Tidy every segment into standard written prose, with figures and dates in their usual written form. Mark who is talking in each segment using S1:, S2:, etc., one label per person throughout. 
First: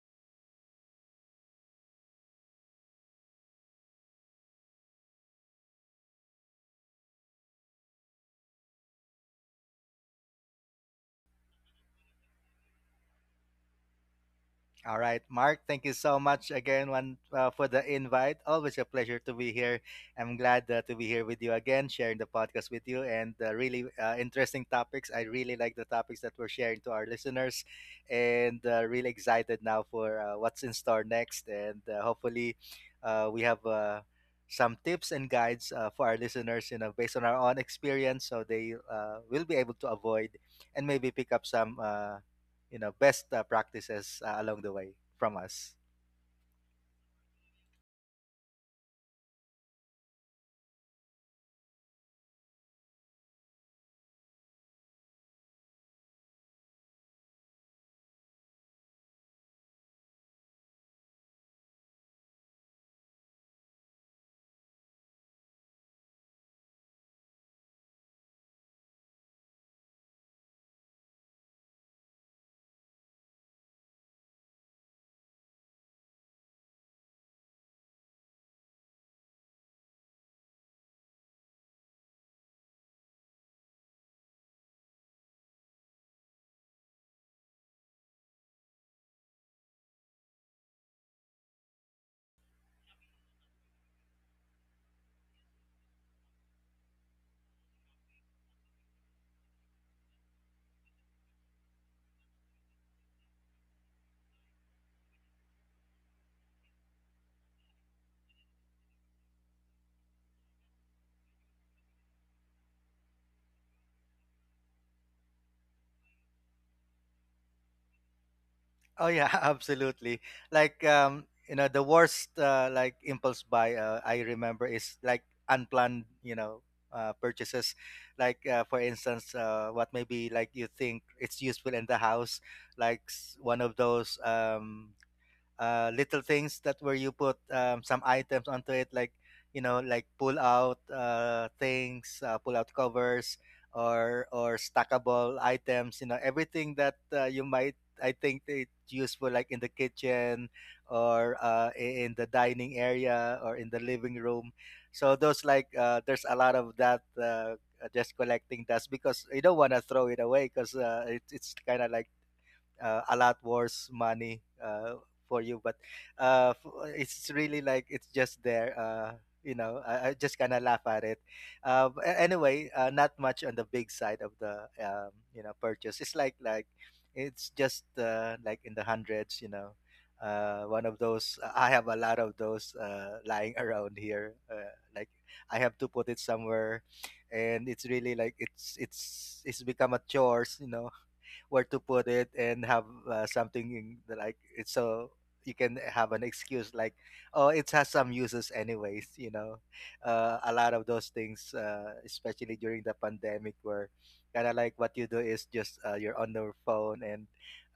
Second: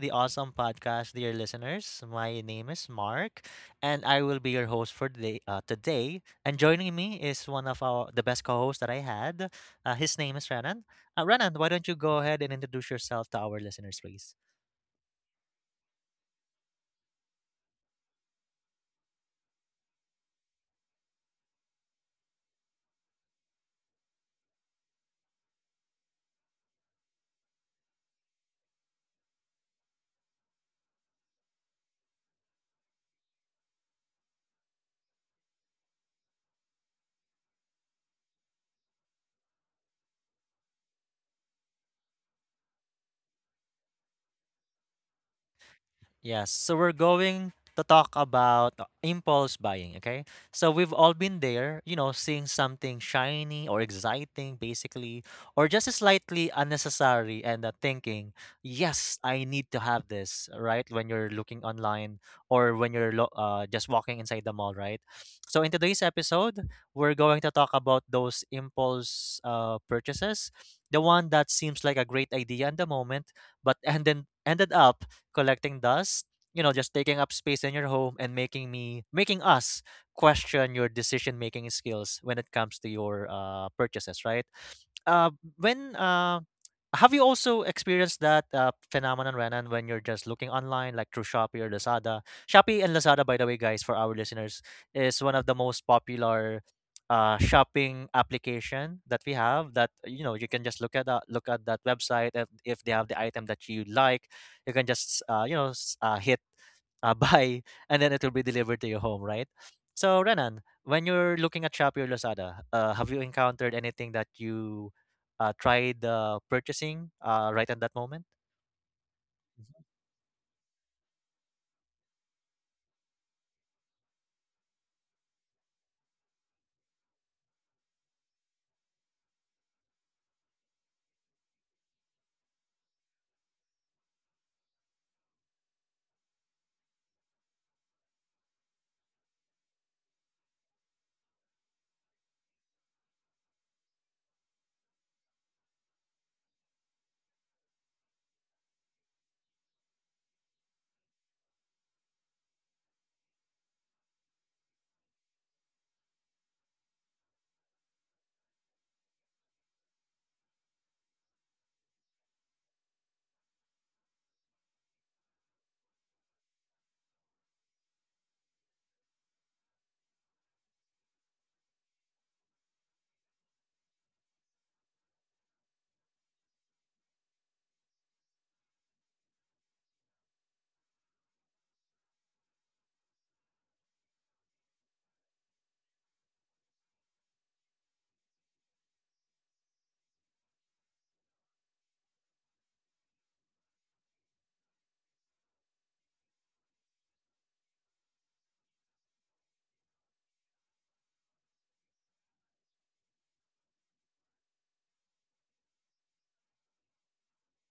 S1: the awesome podcast, dear listeners. My name is Mark, and I will be your host for today. And joining me is one of our the best co-hosts that I had. His name is Renan. Renan, why don't you go ahead and introduce yourself to our listeners, please?
S2: All right, Mark, thank you so much for the invite. Always a pleasure to be here. I'm glad to be here with you again, sharing the podcast with you and really interesting topics. I really like the topics that we're sharing to our listeners and really excited now for what's in store next. And hopefully, we have some tips and guides for our listeners, you know, based on our own experience so they will be able to avoid and maybe pick up some. Best practices along the way from us.
S1: Yes, so we're going to talk about impulse buying, okay? So we've all been there, you know, seeing something shiny or exciting, basically, or just slightly unnecessary, and thinking, yes, I need to have this, right? When you're looking online or when you're just walking inside the mall, right? So in today's episode, we're going to talk about those impulse purchases, the one that seems like a great idea in the moment, but and then ended up collecting dust, you know, just taking up space in your home and making us question your decision making skills when it comes to your purchases, right? uh, when Have you also experienced that phenomenon, Renan, when you're just looking online, like through Shopee or Lazada? Shopee and Lazada, by the way, guys, for our listeners, is one of the most popular shopping application that we have. That you know, you can just look at that website. If they have the item that you like, you can just hit buy, and then it will be delivered to your home, right? So, Renan, when you're looking at Shopee or Lazada, have you encountered anything that you tried purchasing right at that moment?
S2: Oh, yeah.
S1: Mhm.
S2: Absolutely. Like the worst like impulse buy I remember is like unplanned, you know, purchases. Like for instance, what maybe like you think it's useful in the house, like one of those, little things that where you put some items onto it, like you know, like pull out things, pull out covers, or stackable items. You know, everything that you might. I think it's useful like in the kitchen or in the dining area or in the living room. So those like, there's a lot of that just collecting dust because you don't want to throw it away because it's kind of like a lot worse money for you, but it's really like it's just there. You know, I just kind of laugh at it. Anyway, not much on the big side of the, purchase. It's like it's just like in the hundreds, you know. One of those, I have a lot of those lying around here, like I have to put it somewhere. And it's really like it's it's become a chores, you know, where to put it and have something in the, like, it's so you can have an excuse like, oh, it has some uses anyways, you know. A lot of those things, especially during the pandemic, where kind of like what you do is just, you're on your phone. And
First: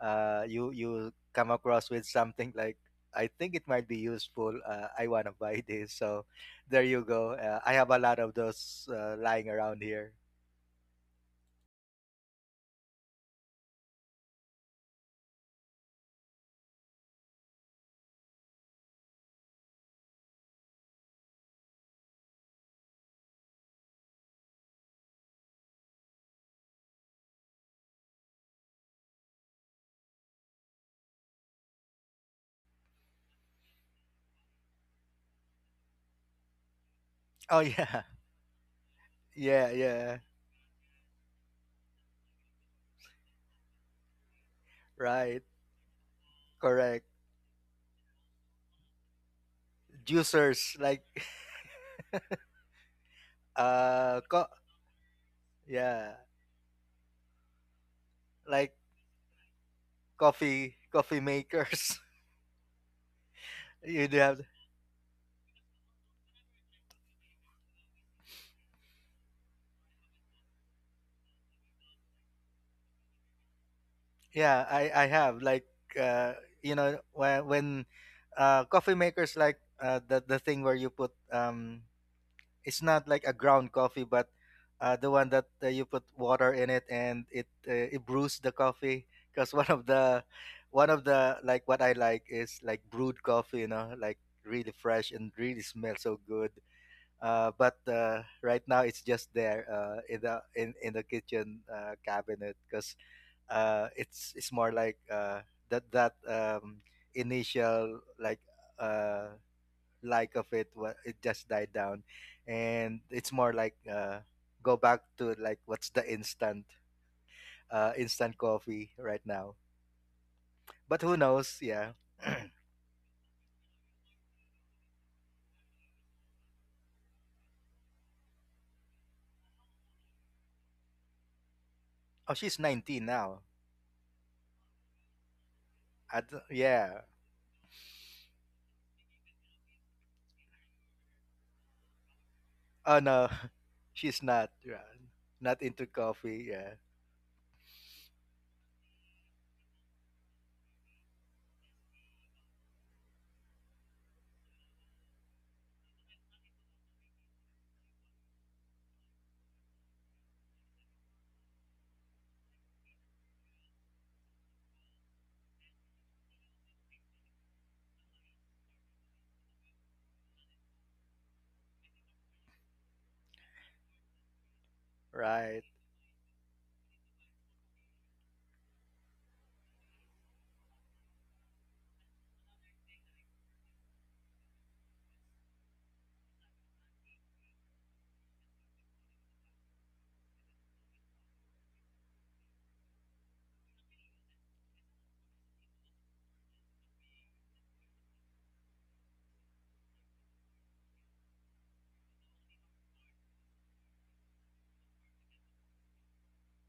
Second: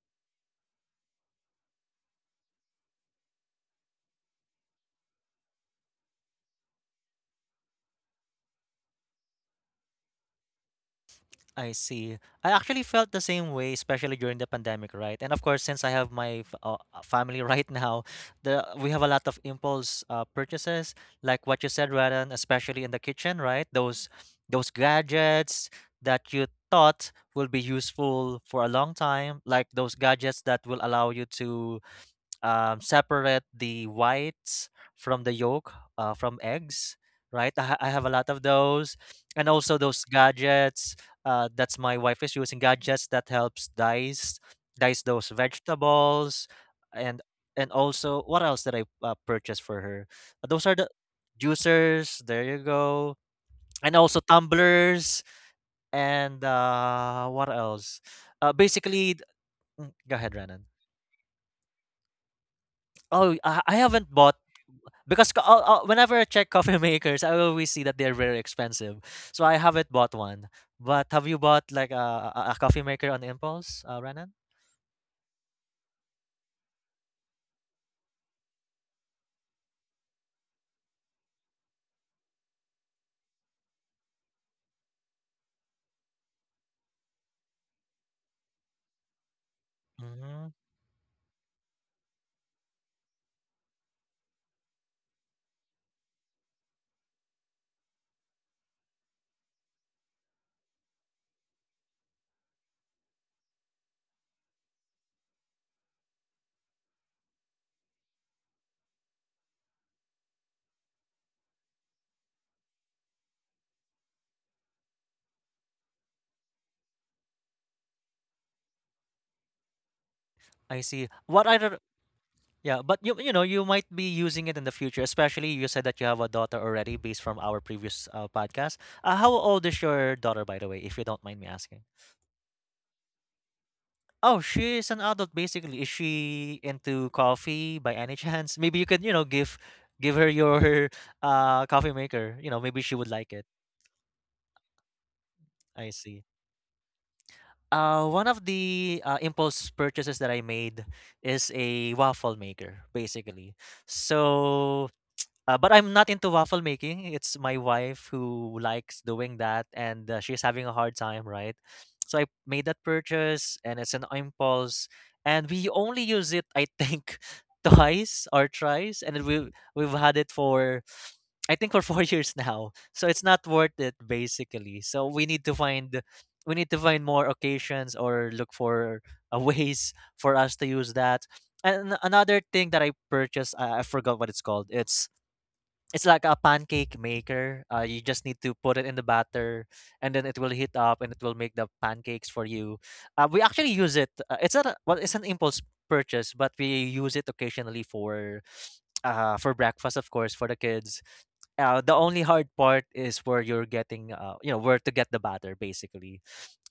S2: you come across with something like, I think it might be useful. I want to buy this. So there you go. I have a lot of those lying around here.
S1: I see. I actually felt the same way, especially during the pandemic, right? And of course, since I have my family right now, the we have a lot of impulse purchases, like what you said, Radan, especially in the kitchen, right? Those gadgets that you thought will be useful for a long time, like those gadgets that will allow you to separate the whites from the yolk from eggs, right?
S2: Oh,
S1: I
S2: yeah.
S1: have a lot of those, and
S2: Yeah,
S1: also those
S2: yeah.
S1: gadgets. That's my wife is using gadgets that helps dice those
S2: Right.
S1: vegetables,
S2: Correct.
S1: and also what else did I purchase for her? Those are
S2: Juicers,
S1: the
S2: like.
S1: juicers. There you go, and also
S2: uh co-
S1: tumblers
S2: yeah,
S1: and what else? Uh,
S2: like
S1: basically, th- Go ahead, Renan.
S2: coffee coffee makers.
S1: Oh, I
S2: You
S1: haven't
S2: do
S1: bought.
S2: have.
S1: Whenever I check coffee makers, I always see that they're very expensive. So I haven't bought one. But have you bought like a coffee maker on impulse, Renan?
S2: Yeah, I have like, uh when coffee makers, like the thing where you put, it's not like a ground coffee, but the one that you put water in it and it it brews the coffee. Because one of the,
S1: Mm-hmm.
S2: like what I like is like brewed coffee, you know, like really fresh and really smells so good. But right now it's just there, in the kitchen cabinet because it's more like that initial uh, like of it what it just died down, and it's more like go back to like what's the instant instant coffee right now.
S1: I
S2: But
S1: see.
S2: who
S1: What I
S2: knows?
S1: other
S2: Yeah.
S1: Yeah, but you know you might be using it in the future, especially you said that you have a daughter already based from our previous podcast. How old is your daughter, by the way, if you don't mind me asking?
S2: Oh, she's 19 now.
S1: Oh, she is an adult basically. Is
S2: I d-
S1: she
S2: yeah.
S1: into coffee by any chance? Maybe you could you know give give her your coffee maker. You know, maybe she
S2: Oh
S1: would
S2: no,
S1: like it.
S2: she's not. Yeah. Not into
S1: I see.
S2: coffee. Yeah.
S1: One of the impulse purchases that I made is a waffle maker, basically. So but I'm not into waffle making. It's my wife who likes doing that, and she's having a hard time, right? So I made that purchase, and it's an impulse, and we only use it, I think, twice or thrice, and we've had it for I think for four years now. So it's not worth it, basically.
S2: Right,
S1: We need to find more occasions or look for ways for us to use that. And another thing that I purchased, I forgot what it's called. It's like a pancake maker. You just need to put it in the batter, and then it will heat up, and it will make the pancakes for you. We actually use it. It's not a, well, It's an impulse purchase, but we use it occasionally for breakfast, of course, for the kids. The only hard part is where you're getting, you know, where to get the batter, basically.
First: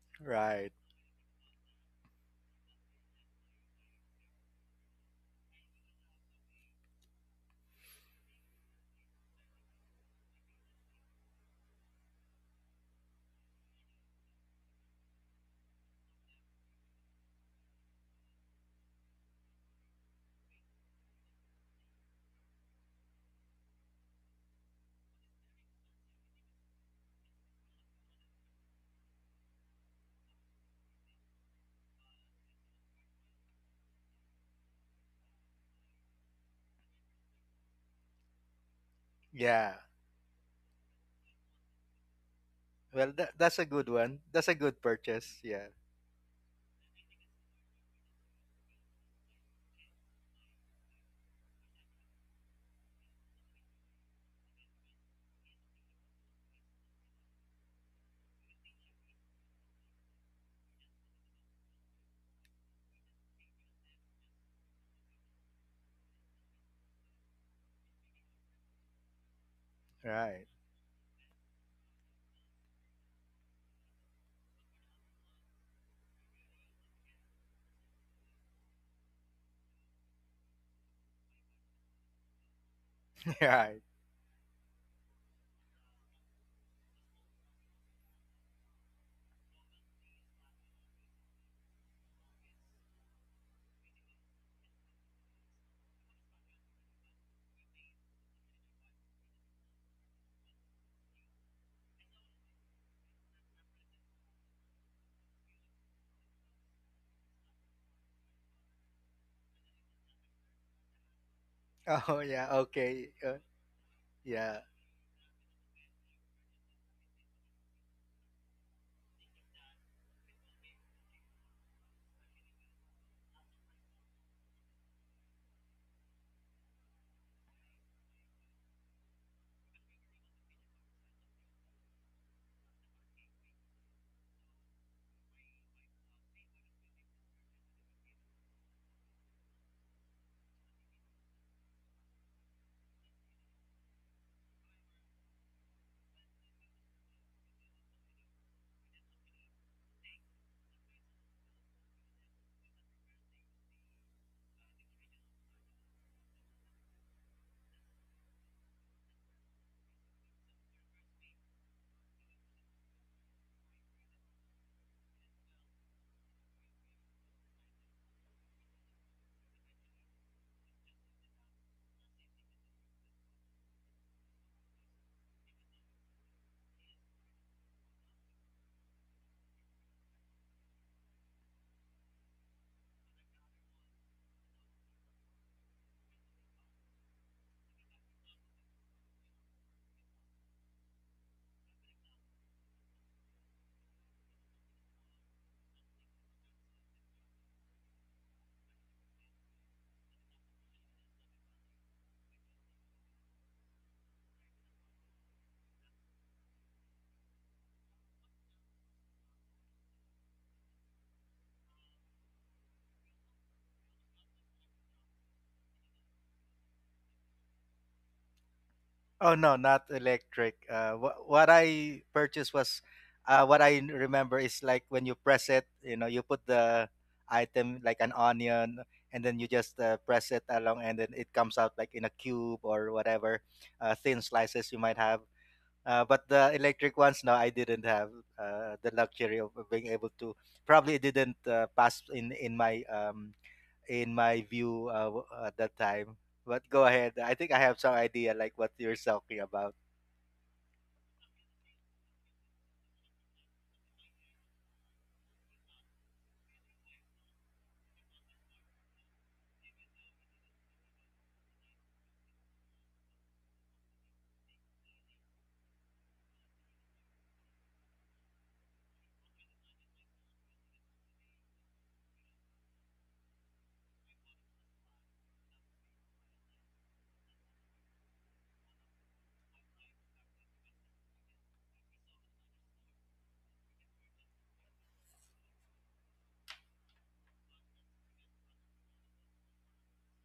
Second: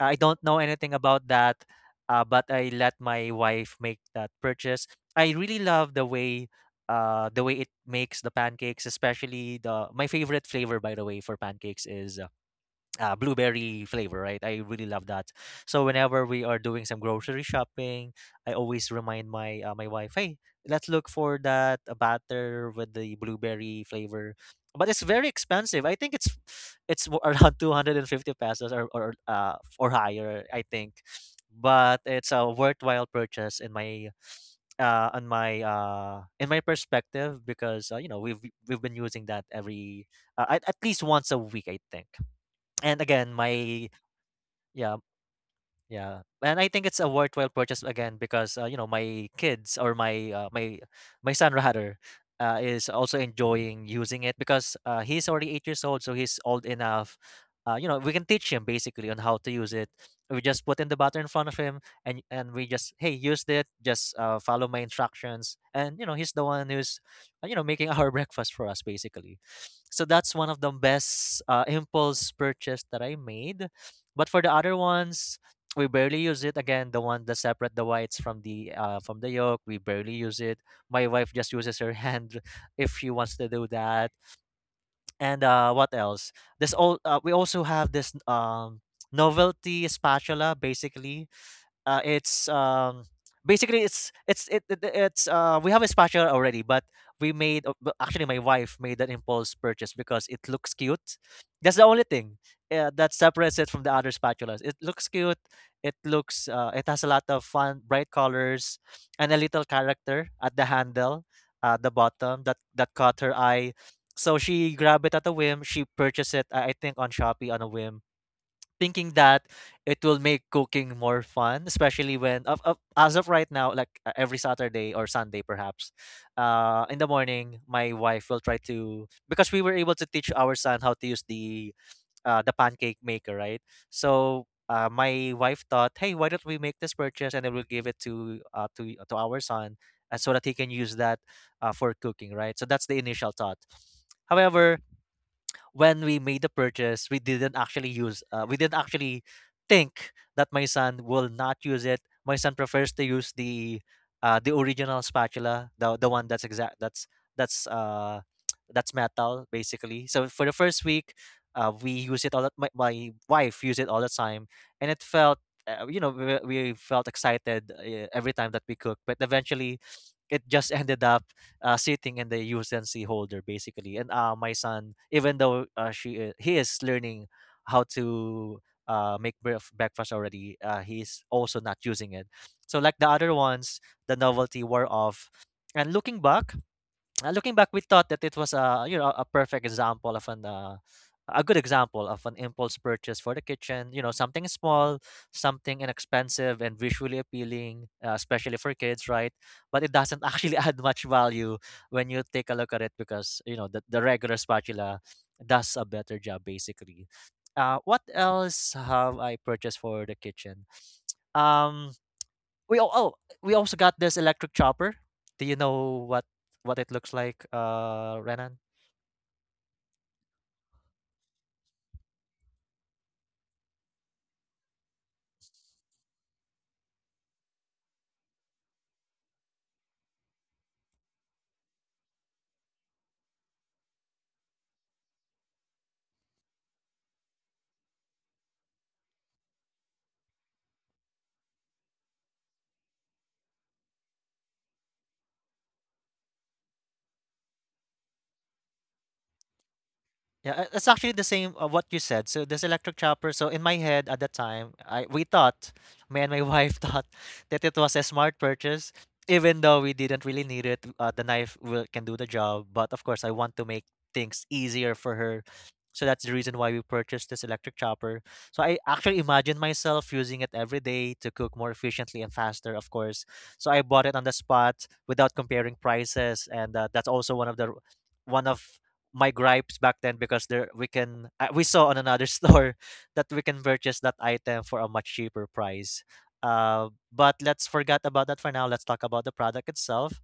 S1: I don't know
S2: right.
S1: anything about that, but I let my wife make that purchase. I really love the way it makes the pancakes, especially the my favorite flavor, by the way, for pancakes is blueberry flavor, right? I really love that. So whenever we are doing some grocery shopping, I always remind my wife, hey, let's look for that batter with the blueberry flavor. But it's very expensive. I think it's around 250 pesos or higher, I think. But it's a worthwhile purchase in my perspective because you know we've been using that
S2: Yeah.
S1: every at least once a week, I think. And
S2: Well,
S1: again,
S2: that's a good
S1: my
S2: one. That's a good
S1: Yeah,
S2: purchase. Yeah.
S1: yeah, and I think it's a worthwhile purchase again because you know my kids or my my my son rather is also enjoying using it because he's already 8 years old, so he's old enough. You know, we can teach him basically on how to use it. We just put in the butter in front of him, and we just hey use it. Just follow my instructions, and you know he's the one who's you know making our breakfast for us basically. So that's
S2: Right.
S1: one of the best impulse purchase that I made. But for the other ones, we barely use it again, the one that separate the whites from the yolk. We barely use it. My wife just uses her hand if she wants to do
S2: Right.
S1: that. And what else this all We also have this novelty spatula basically. Uh, it's basically it's it, it it's We have a spatula already, but actually my wife made an impulse purchase because it looks cute. That's the only thing that separates it from the other spatulas. It looks cute. It looks it has a lot of fun, bright colors, and a little character at the handle, at the
S2: Oh
S1: bottom
S2: yeah.
S1: that
S2: Okay.
S1: caught her eye. So
S2: Yeah.
S1: she grabbed it at a whim. She purchased it, I think, on Shopee on a whim thinking that it will make cooking more fun, especially when as of right now, like every Saturday or Sunday perhaps, in the morning, my wife will try to because we were able to teach our son how to use the pancake maker, right? So. My wife thought, "Hey, why don't we make this purchase and then we'll give it to to our son, so that he can use that for cooking, right?" So that's the initial thought. However, when we made the purchase, we didn't actually use. We didn't actually think that my son will not use it. My son prefers to use the original spatula, the one that's exact. That's That's metal basically. So for the first week, we use it all. The, my wife used it all the time, and it felt. You know, we felt excited every time that we cooked, but eventually, it just ended up sitting in the USNC holder basically. And my son, even though he is learning how to breakfast already, he's also not using it. So like the other ones, the novelty wore off. And looking back, Looking back, we thought that it was a you know a perfect example of an a good example of an impulse purchase for the kitchen. You know, something small, something inexpensive and visually appealing, especially for kids, right? But it doesn't actually add much value when you take a look at it because you know the regular spatula does a better job basically. What else have I purchased for the kitchen? Um, we all oh, we also got this electric chopper. Do you know what it looks like, Renan?
S2: Oh no, not electric. What I purchased was, what I remember is like, when you press it, you know, you put the item like an onion, and then you just press it along, and then it comes out like in a cube or whatever, thin slices you might have. But the electric ones, no, I didn't have the luxury of being able to. Probably it didn't pass in my view at that time. But go ahead. I think I have some idea like what you're talking about.
S1: Yeah, it's actually the same of what you said. So this electric chopper. So in my head at that time, I we thought, me and my wife thought that it was a smart purchase, even though we didn't really need it. Can do the job, but of course, I want to make things easier for her. So that's the reason why we purchased this electric chopper. So I actually imagine myself using it every day to cook more efficiently and faster, of course. So I bought it on the spot without comparing prices, and that's also one of my gripes back then because there we can we saw on another store that we can purchase that item for a much cheaper price. But let's forget about that for now. Let's talk about the product itself.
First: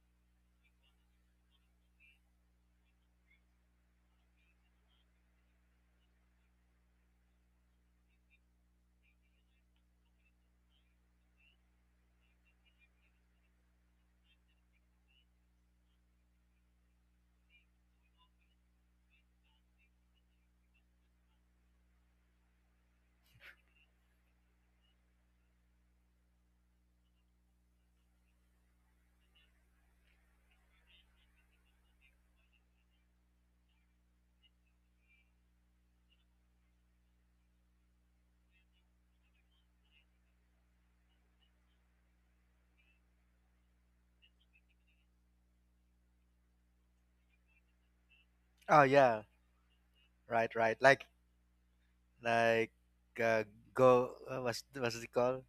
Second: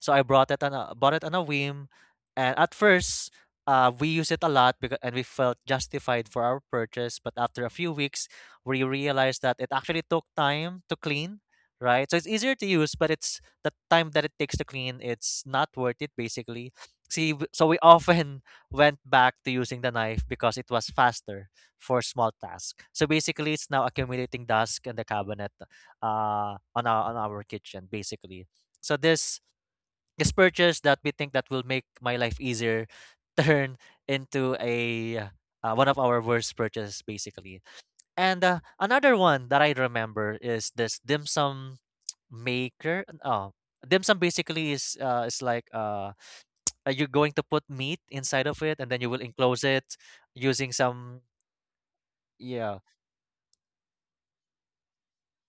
S1: So I brought it on a bought it on a whim, and at first, we used it a lot because and we felt justified for our purchase. But after a few weeks, we realized that it actually took time to clean. Right, so it's easier to use, but it's the time that it takes to clean. It's not worth it, basically. See, so we often went back to using the knife because it was faster for small tasks. So basically, it's now accumulating dust in the cabinet on our kitchen, basically. So this purchase that we think that will make my life easier turn into a one of our worst purchases, basically. And another one that I remember is this dim sum maker. Oh, dim sum basically is like you're going to put meat inside of it
S2: Oh
S1: and then you will
S2: yeah,
S1: enclose it
S2: right,
S1: using
S2: right.
S1: some,
S2: Like
S1: yeah,
S2: uh, go what's it called?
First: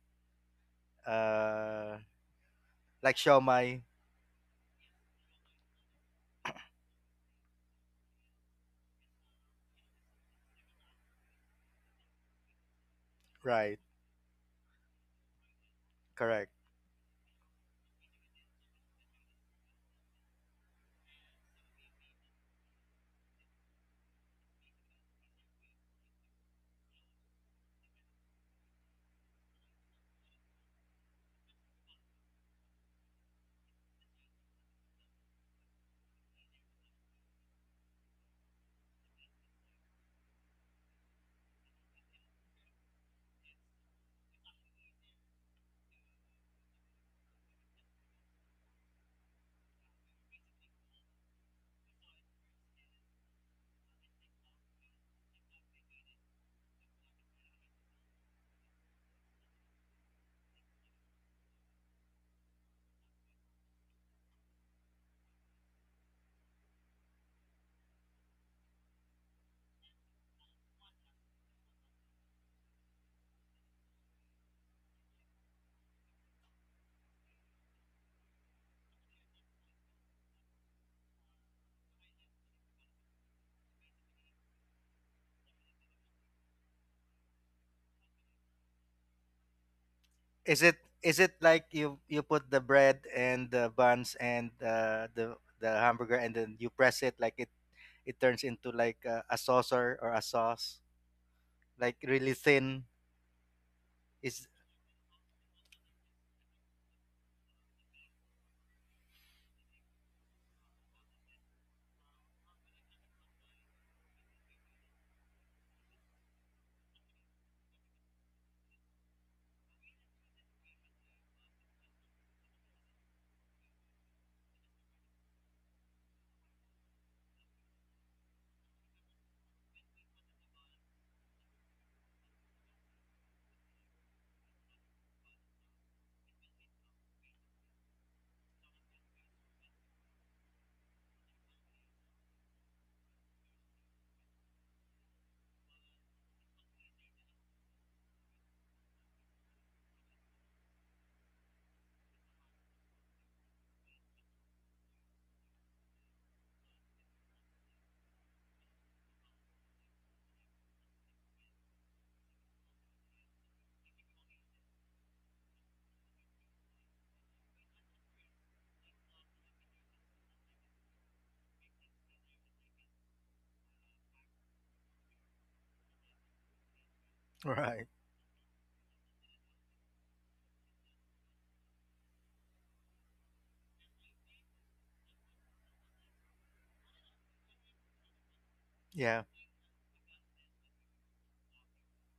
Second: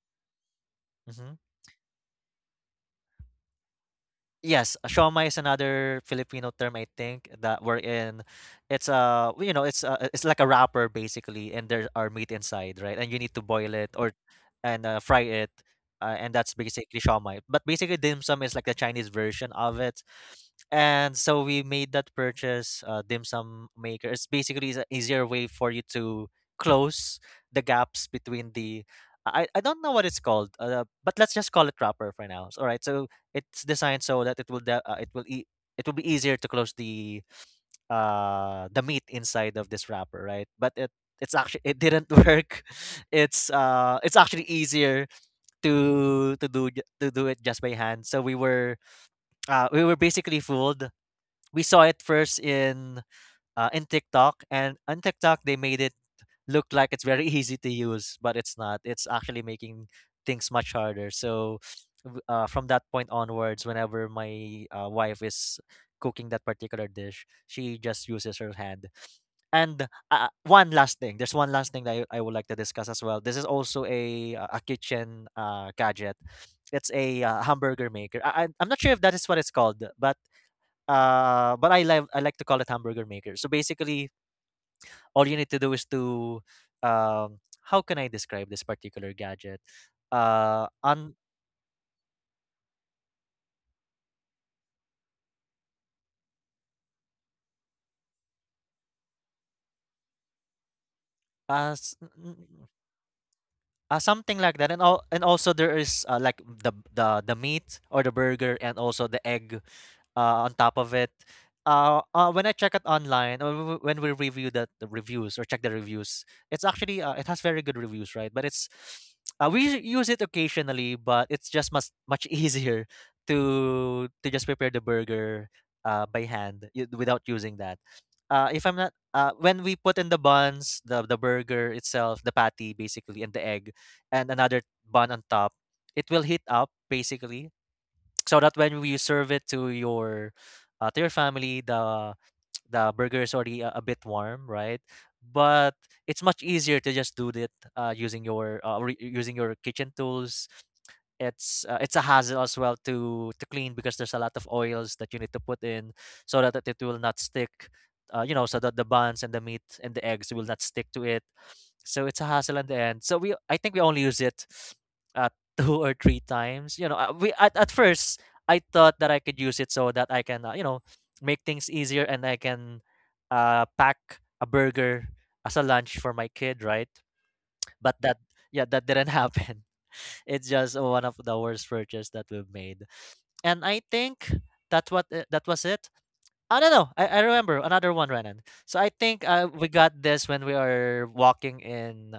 S1: mm-hmm.
S2: Uh, like show my.
S1: Yes, siomai is another Filipino term I think that we're in. It's you know it's like a wrapper basically, and there are meat inside, right? And you need to boil
S2: Right,
S1: it or and fry it, and
S2: correct.
S1: that's basically siomai. But basically, dim sum is like the Chinese version of it, and so we made that purchase. Dim sum maker. It's basically is an easier way for you to close the gaps between the. I don't know what it's called, but let's just call it wrapper for now. All right, so it's designed so that it will de- it will e- it will be easier to close the meat inside of this wrapper, right? But it didn't work. It's actually easier to do it just by hand. So we were basically fooled. We saw it first in TikTok, and on TikTok they made it look like it's very easy to use, but it's not. It's actually making things much harder. So, from that point onwards, whenever my wife is cooking that particular dish, she just uses her hand. And one last thing, there's one last thing that I would like to discuss as well. This is also a kitchen gadget. It's a hamburger maker. I'm not sure if that is what it's called, but I like to call it hamburger maker. So basically, all you need to do is to um how can I describe this particular gadget? Un
S2: Is it like you put the bread and the buns and the hamburger, and then you press it, like it turns into like a saucer or a sauce,
S1: as
S2: like really thin.
S1: something
S2: Is.
S1: like that, and all and also there is like the meat or the burger and also the egg on top of it. When I check it online, or when we review the reviews or check the reviews, it's actually it has very good reviews, right? But it's we use it occasionally, but it's just much easier to just prepare the burger by hand without using that. If I'm not when we put in the buns, the burger itself, the patty basically, and the egg, and another bun on top, it will heat up basically so that when you serve it to your family, the burger is already a bit warm, right? But it's much easier to just do it, using your using your kitchen tools. It's a hassle as well to clean because there's a lot of oils that you need to put in so that it will not stick, you know, so that the buns and the meat and the eggs will not stick to it. So it's a hassle in the end, so we, I think we only use it uh, two or three times, you know. At first, I thought that I could use it so that I can, you know, make things easier, and I can, pack a burger as a lunch for my kid, right?
S2: Right.
S1: But that, yeah, that didn't happen. It's just one of the worst purchase that we've made. And I think that was it. I don't know. I remember another one, Renan. So I
S2: Yeah.
S1: think we got this when we are walking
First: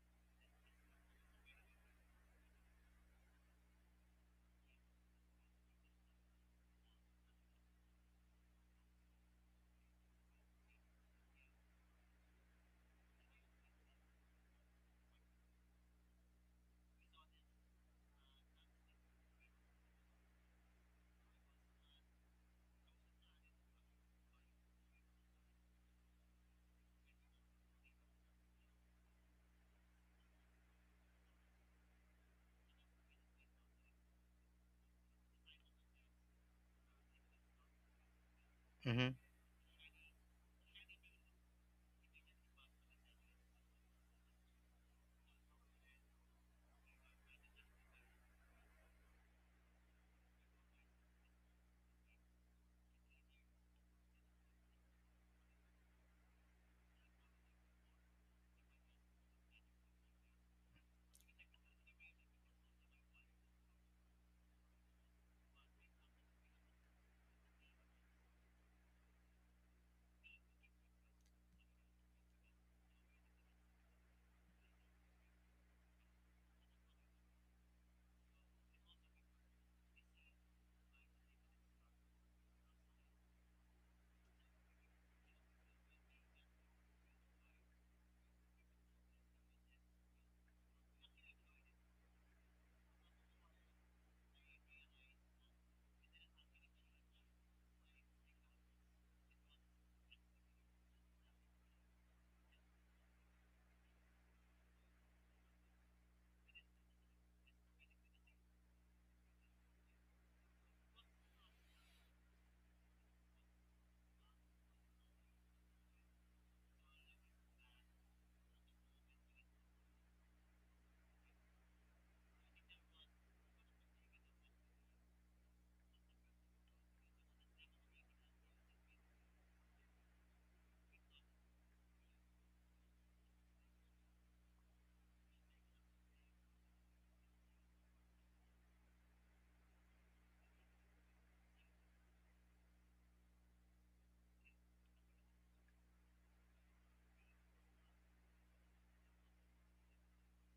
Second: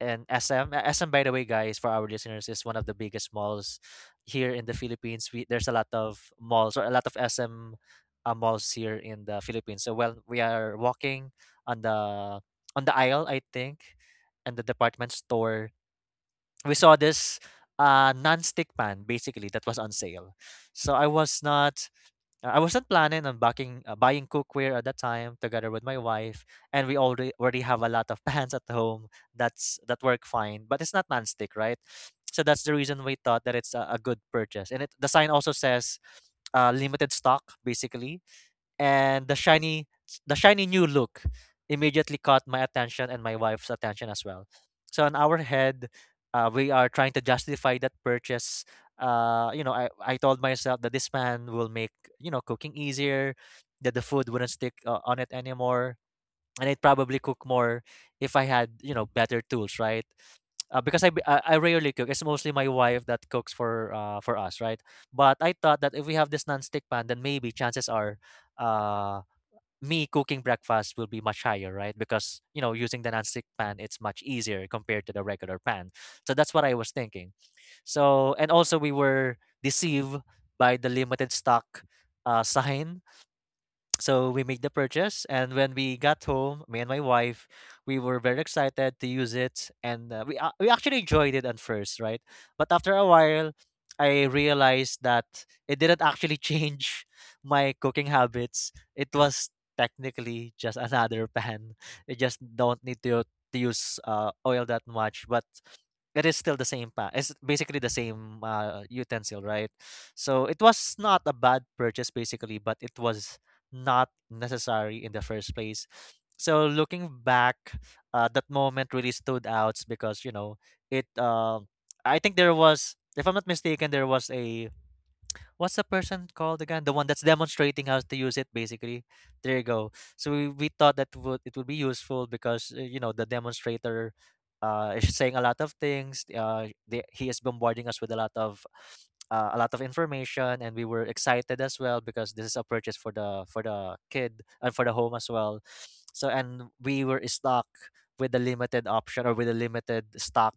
S1: in SM. SM, by the way, guys, for our listeners, is one of the biggest malls here in the Philippines. We there's a lot of malls or a lot of SM malls here in the Philippines. So well, we are walking on the on the aisle, I think, and the department store, we saw this non-stick pan basically that was on sale. So I was not, I wasn't planning on backing, buying cookware at that time together with my wife, and we already have a lot of pans at home that's that work fine, but it's not non-stick, right? So that's the reason we thought that it's a good purchase. And it the sign also says, limited stock basically,
S2: Mm-hmm.
S1: and the shiny new look immediately caught my attention and my wife's attention as well. So in our head, we are trying to justify that purchase. You know, I told myself that this pan will make, you know, cooking easier, that the food wouldn't stick on it anymore, and it probably cook more if I had, you know, better tools, right? I rarely cook. It's mostly my wife that cooks for us, right? But I thought that if we have this non-stick pan, then maybe chances are, uh me cooking breakfast will be much higher, right? Because, you know, using the nonstick pan, it's much easier compared to the regular pan. So that's what I was thinking. So, and also we were deceived by the limited stock sign, so we made the purchase, and when we got home, me and my wife, we were very excited to use it, and we actually enjoyed it at first, right? But after a while, I realized that it didn't actually change my cooking habits. It was technically just another pan. You just don't need to use oil that much, but it's basically the same, utensil, right? So it was not a bad purchase basically, but it was not necessary in the first place. So looking back, that moment really stood out because, you know, it, uh, I think there was, if I'm not mistaken, there was a, what's the person called again? The one that's demonstrating how to use it, basically. There you go. So we thought that would it would be useful because, you know, the demonstrator, is saying a lot of things. He is bombarding us with a lot of, a lot of information, and we were excited as well because this is a purchase for the kid and for the home as well. So and we were stuck with the limited option or with the limited stock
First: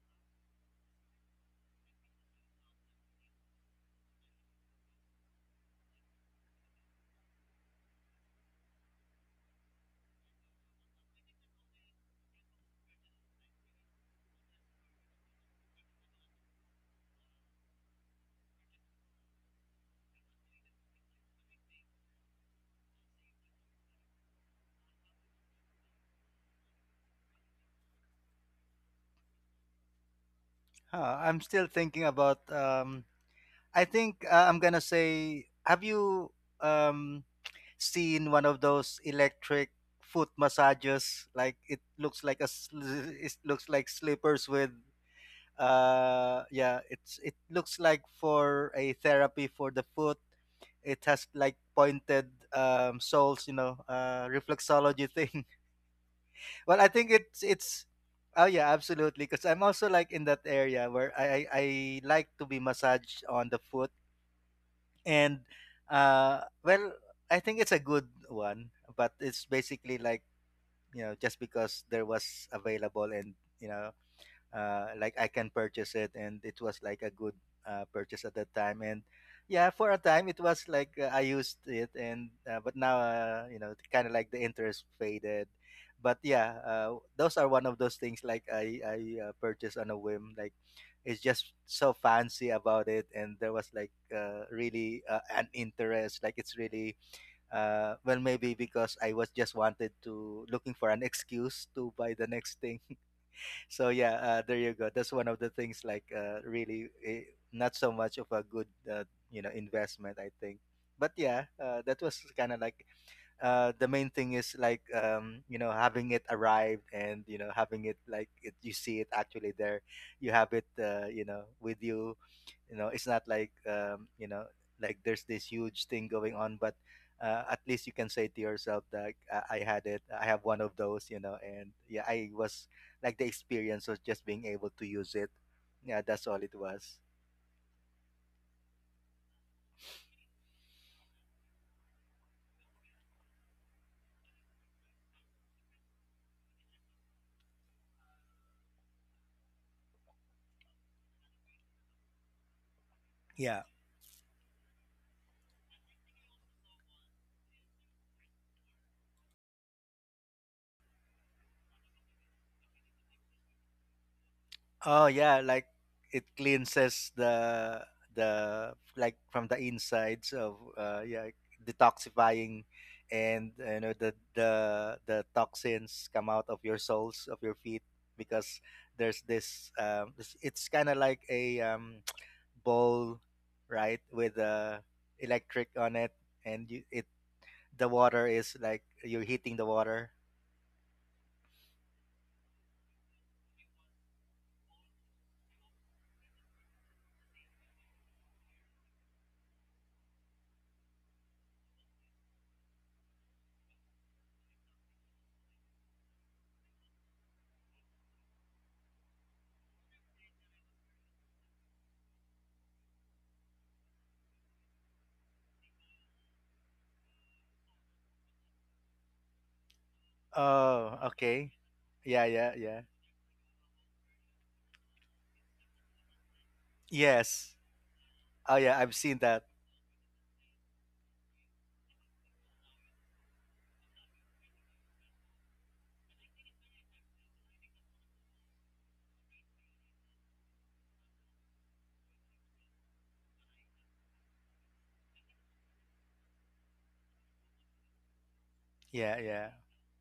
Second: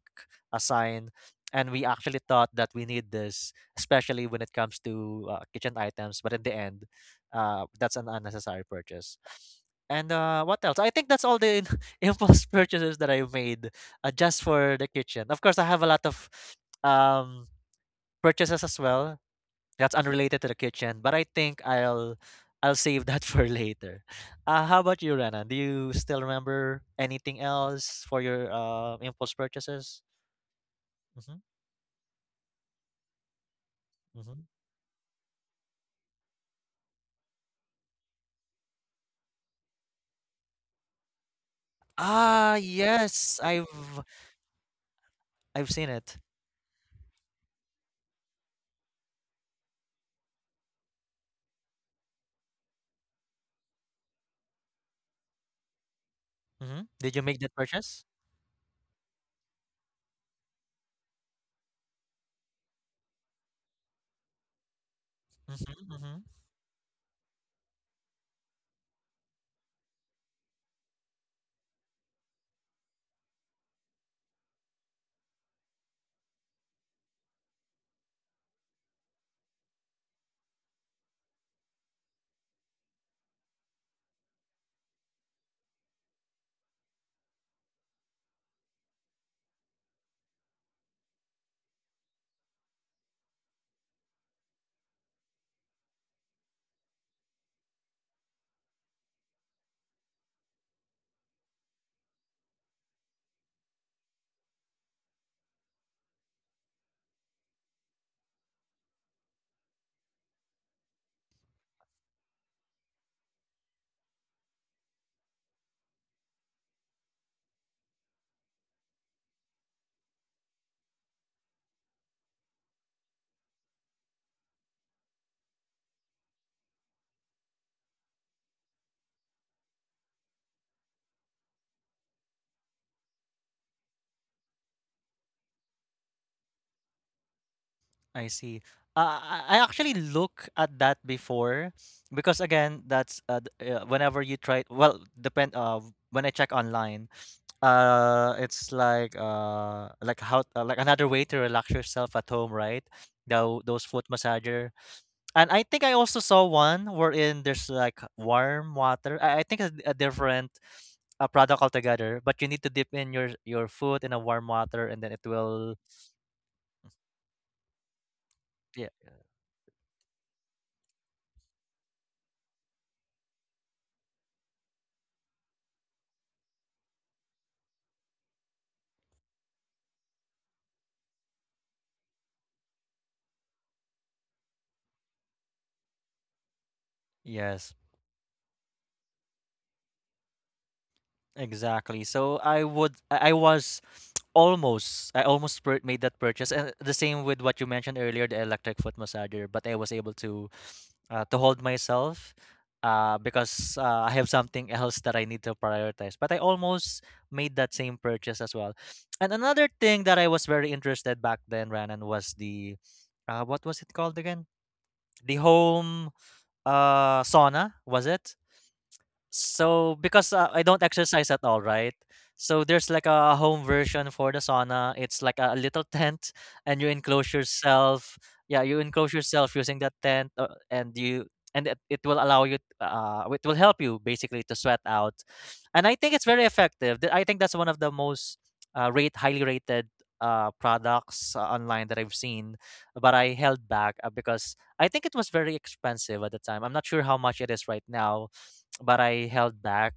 S1: assigned, and we actually thought that we need this, especially when it comes to kitchen items. But in the end, that's an unnecessary purchase. And what else? I think that's all the impulse purchases that I made just for the kitchen. Of course, I have a lot of um, purchases as well that's unrelated to the kitchen, but I think I'll save that for later. How about you, Rana? Do you still remember anything else for your impulse purchases?
S2: Huh,
S1: Mm-hmm.
S2: I'm still thinking about. I think
S1: Mm-hmm.
S2: I'm gonna say. Have you um seen one of those electric foot massages? Like it looks like a
S1: Ah,
S2: it
S1: yes,
S2: looks like slippers with.
S1: I've seen it.
S2: Yeah, it looks like for a therapy for the foot. It has like pointed, soles, you know, reflexology thing.
S1: Hmm.
S2: Well, I think
S1: Did you make
S2: it's
S1: that
S2: it's
S1: purchase?
S2: Oh yeah, absolutely, because I'm also like in that area where I like to be massaged on the foot. And
S1: Mm-hmm, mm-hmm.
S2: well, I think it's a good one, but it's basically like, you know, just because there was available and you know, like I can purchase it, and it was like a good purchase at that time. And yeah, for a time it was like I used it, and but now you know, kind of like the interest faded. But yeah, those are one of those things like I purchased on a whim. Like it's just so fancy about it, and there was like really an interest. Like it's really well, maybe because I was just wanted to looking for an excuse to buy the next thing. So yeah, there you go. That's one of the things like really not so much of a good investment, I think. But yeah, that was kind of like the main thing is like, you know, having it arrived and you know having it like it, you see it actually there, you have it, you know, with you. You know, it's not like like there's this huge thing going on, but at least you can say to yourself that I had it, I have one of those, you know. And yeah, I was like, the experience was just being able to use it. Yeah, that's all it was.
S1: I see. I actually look at that before because again, that's whenever you try. Well, depend. When I check online, it's like how like another way to relax yourself at home, right?
S2: Yeah.
S1: Those foot massager, and I think I also saw one wherein there's like warm water. I think it's a different a product altogether, but you need to dip in your foot in a warm water, and
S2: Oh
S1: then it
S2: yeah, like
S1: will,
S2: it cleanses the
S1: yeah,
S2: like from the insides of, uh, yeah, detoxifying. And you know, the the toxins come out of your soles of your feet, because there's this, it's kind of like a bowl, right, with a electric on it, and you, it,
S1: yes,
S2: the water is like you're heating the water.
S1: exactly. So I would. I was almost. I almost made that purchase. And the same with what you mentioned earlier, the electric foot massager. But I was able to hold myself, because I have something else that I need to prioritize. But I almost made that same purchase as well. And another thing that I was very interested back then, Ranan, was the what was it called again? The home sauna was it? So because I don't
S2: Oh,
S1: exercise at
S2: okay.
S1: all, right?
S2: Yeah, yeah,
S1: So
S2: yeah.
S1: there's like a home version for the sauna. It's like a little tent, and you enclose
S2: Yes.
S1: yourself.
S2: Oh
S1: Yeah,
S2: yeah,
S1: you
S2: I've
S1: enclose
S2: seen that.
S1: yourself using that tent, and it will allow you. It will help you basically to sweat out, and I think it's very effective. I think that's one of the most rate highly rated products online that I've seen, but I held back because I think it was very expensive at the time. I'm not sure how much it is right now, but
S2: Yeah,
S1: I
S2: yeah.
S1: held back.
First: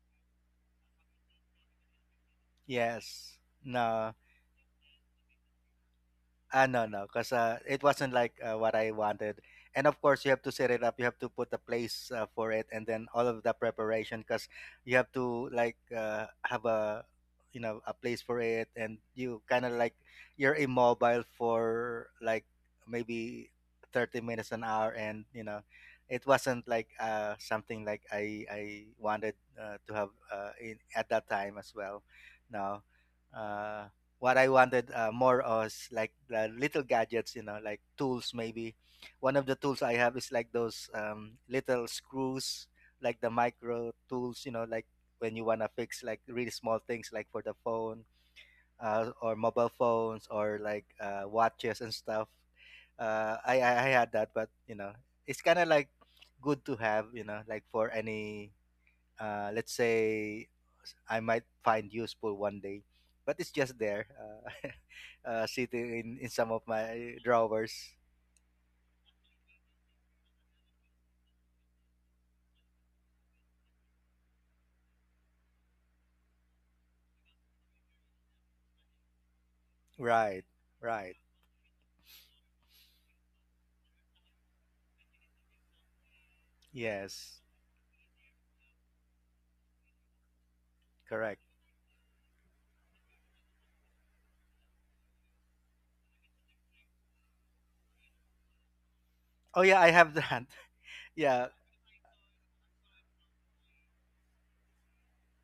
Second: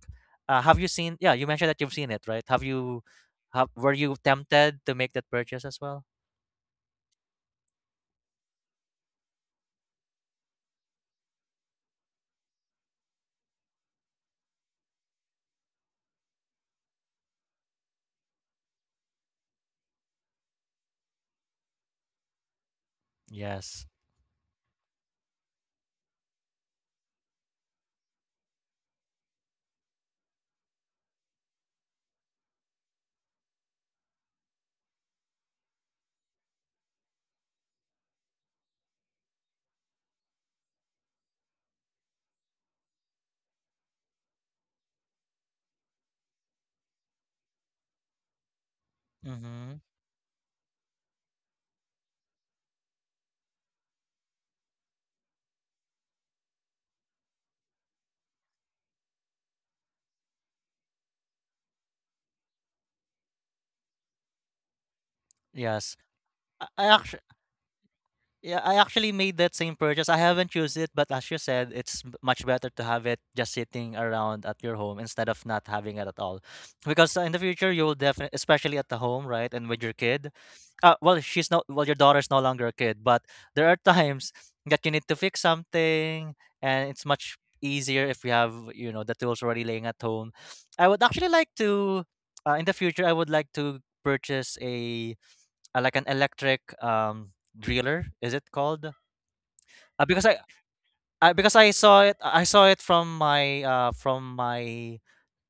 S1: Have you seen? Yeah, you mentioned that you've seen it, right? Have you?
S2: Yes.
S1: Have were
S2: No.
S1: you tempted to make that purchase as well?
S2: Ah, no, no, because it wasn't like what I wanted. And of course, you have to set it up. You have to put a place for it, and then all of the preparation, because you have to like have a, you know, a place for it, and you kind of like you're immobile for like maybe
S1: Yes.
S2: 30 minutes an hour, and you know it wasn't like something like I wanted to have in at that time as well. No. uh, what I wanted more was like the little gadgets, you know, like tools maybe. One of the tools I have is like those, little screws, like the micro tools, you know, like when you want to fix like really small things like for the phone, or
S1: Mm-hmm.
S2: mobile phones or like watches and stuff. I had that, but you know, it's kind of like good to have, you know, like for any let's say I might find useful one day, but it's just there,
S1: Yes.
S2: sitting in some of
S1: I,
S2: my drawers.
S1: Yeah, I actually made that same purchase. I haven't used it, but as you said, it's much better to have it just sitting around at your home instead of not having it at all. Because in the future, you will definitely, especially at the home, right, and with your kid.
S2: Right,
S1: Well,
S2: right.
S1: she's not. Well, your daughter's no longer a kid, but there are times that you need to fix something, and it's much
S2: Yes,
S1: easier if you have, you know, the tools already laying at home. I would actually
S2: correct.
S1: like to, in the future, I would like to purchase a like an electric driller is it called
S2: Oh yeah, I have
S1: because
S2: that.
S1: I
S2: Yeah.
S1: because i saw it from my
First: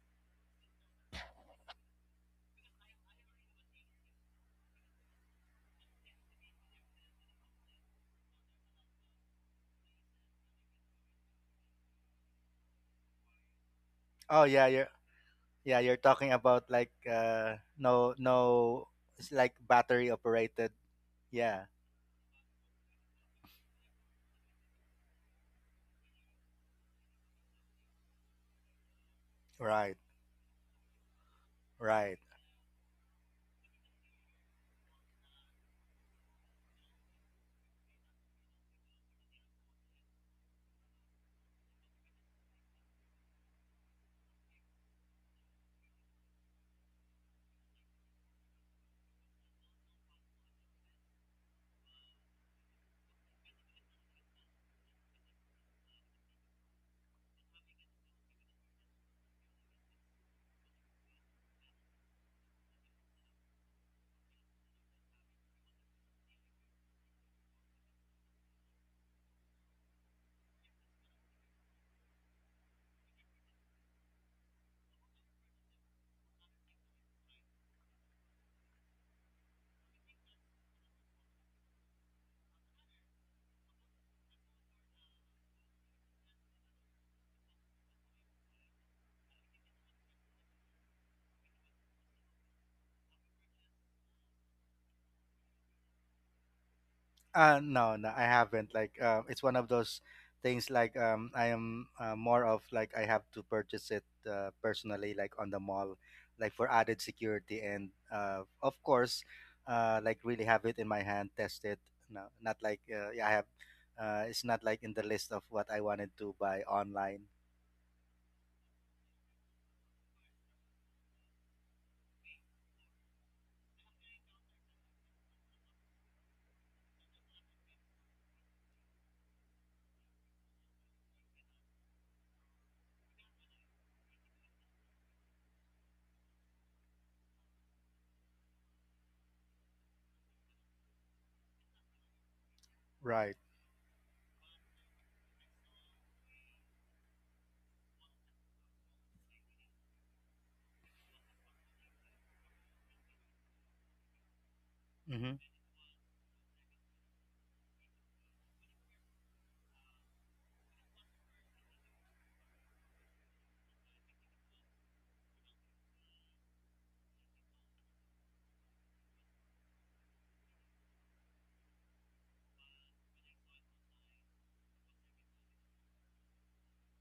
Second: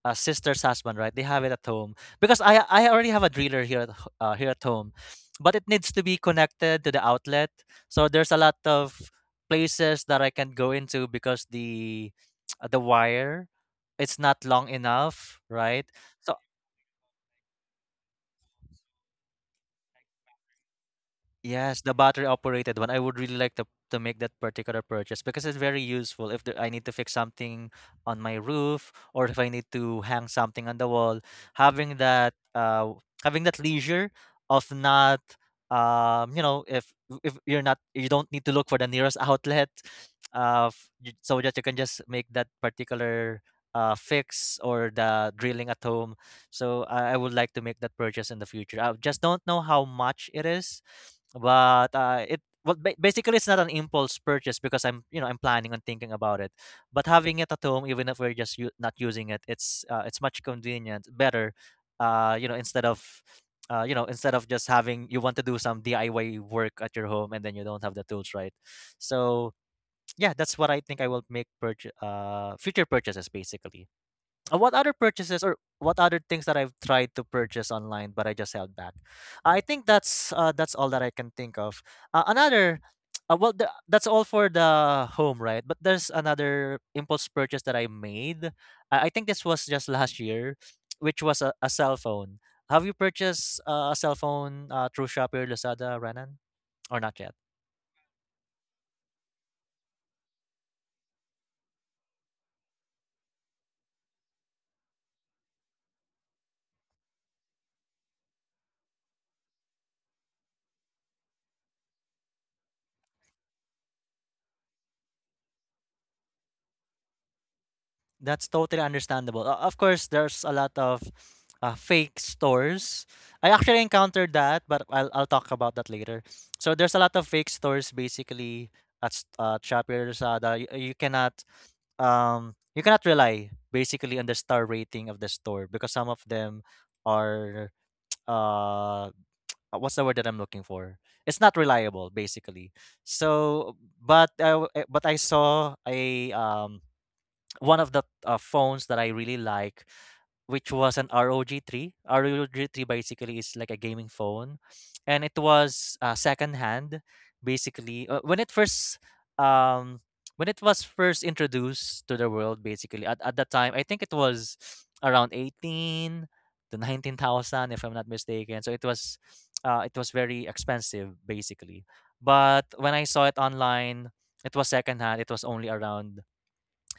S1: sister's husband, right? They have it at home because i already have a driller here at here at home, but it needs to be connected to the outlet, so there's a lot of places that I can go into because the the wire, it's
S2: Oh
S1: not
S2: yeah,
S1: long
S2: you're,
S1: enough,
S2: yeah,
S1: right?
S2: you're talking
S1: So
S2: about like no no, it's like battery operated. Yeah.
S1: Yes, the battery operated one. I would really like to make that particular purchase because it's very useful. If the, I need to fix something on my roof or if I need
S2: Right.
S1: to hang something on the wall, having
S2: Right.
S1: that uh having that leisure of not you know, if you're not, you don't need to look for the nearest outlet, uh f- so that you can just make that particular fix or the drilling at home. So I would like to make that purchase in the future. I just don't know how much it is, but it well basically it's not an impulse purchase because I'm, you know, I'm planning on thinking about it. But having it at home, even if we're just not using it, it's much convenient, better. You know, instead of you know, instead of just having, you want to do some DIY work at your home and then you don't have the tools, right? So yeah, that's what I think I will make purchase future purchases basically. What other purchases or what other things that I've tried to purchase online but I just held back? I think that's all that I can think of. Another, well, that's all for the home, right? But there's another impulse purchase that I made. I think this was just last year, which was a cell phone. Have you purchased a cell phone through Shopee or Lazada, Renan, or not yet?
S2: No, no, I haven't. Like, it's one of those things. Like, I am more of like I have to purchase it personally, like on the mall, like for added security, and of course, like really have it in my hand, test it. No, not like yeah, I have. It's not like in the list of what I wanted to buy online.
S1: That's totally understandable. Of course, there's a lot of fake stores. I actually encountered that, but I'll talk about that later. So there's a lot of fake stores basically at Shopee or Lazada. You, you cannot you cannot rely basically on the star rating of the store because some of them are uh what's the word that I'm looking for? It's not reliable basically.
S2: Right.
S1: So but but I saw a one of the phones that I really like, which was an ROG Three. ROG Three basically is like a gaming phone, and
S2: Mm-hmm.
S1: it was second hand. Basically, when it first um when it was first introduced to the world, basically at that time, I think it was around 18 to 19 thousand, if I'm not mistaken. So it was very expensive, basically. But when I saw it online, it was second hand. It was only around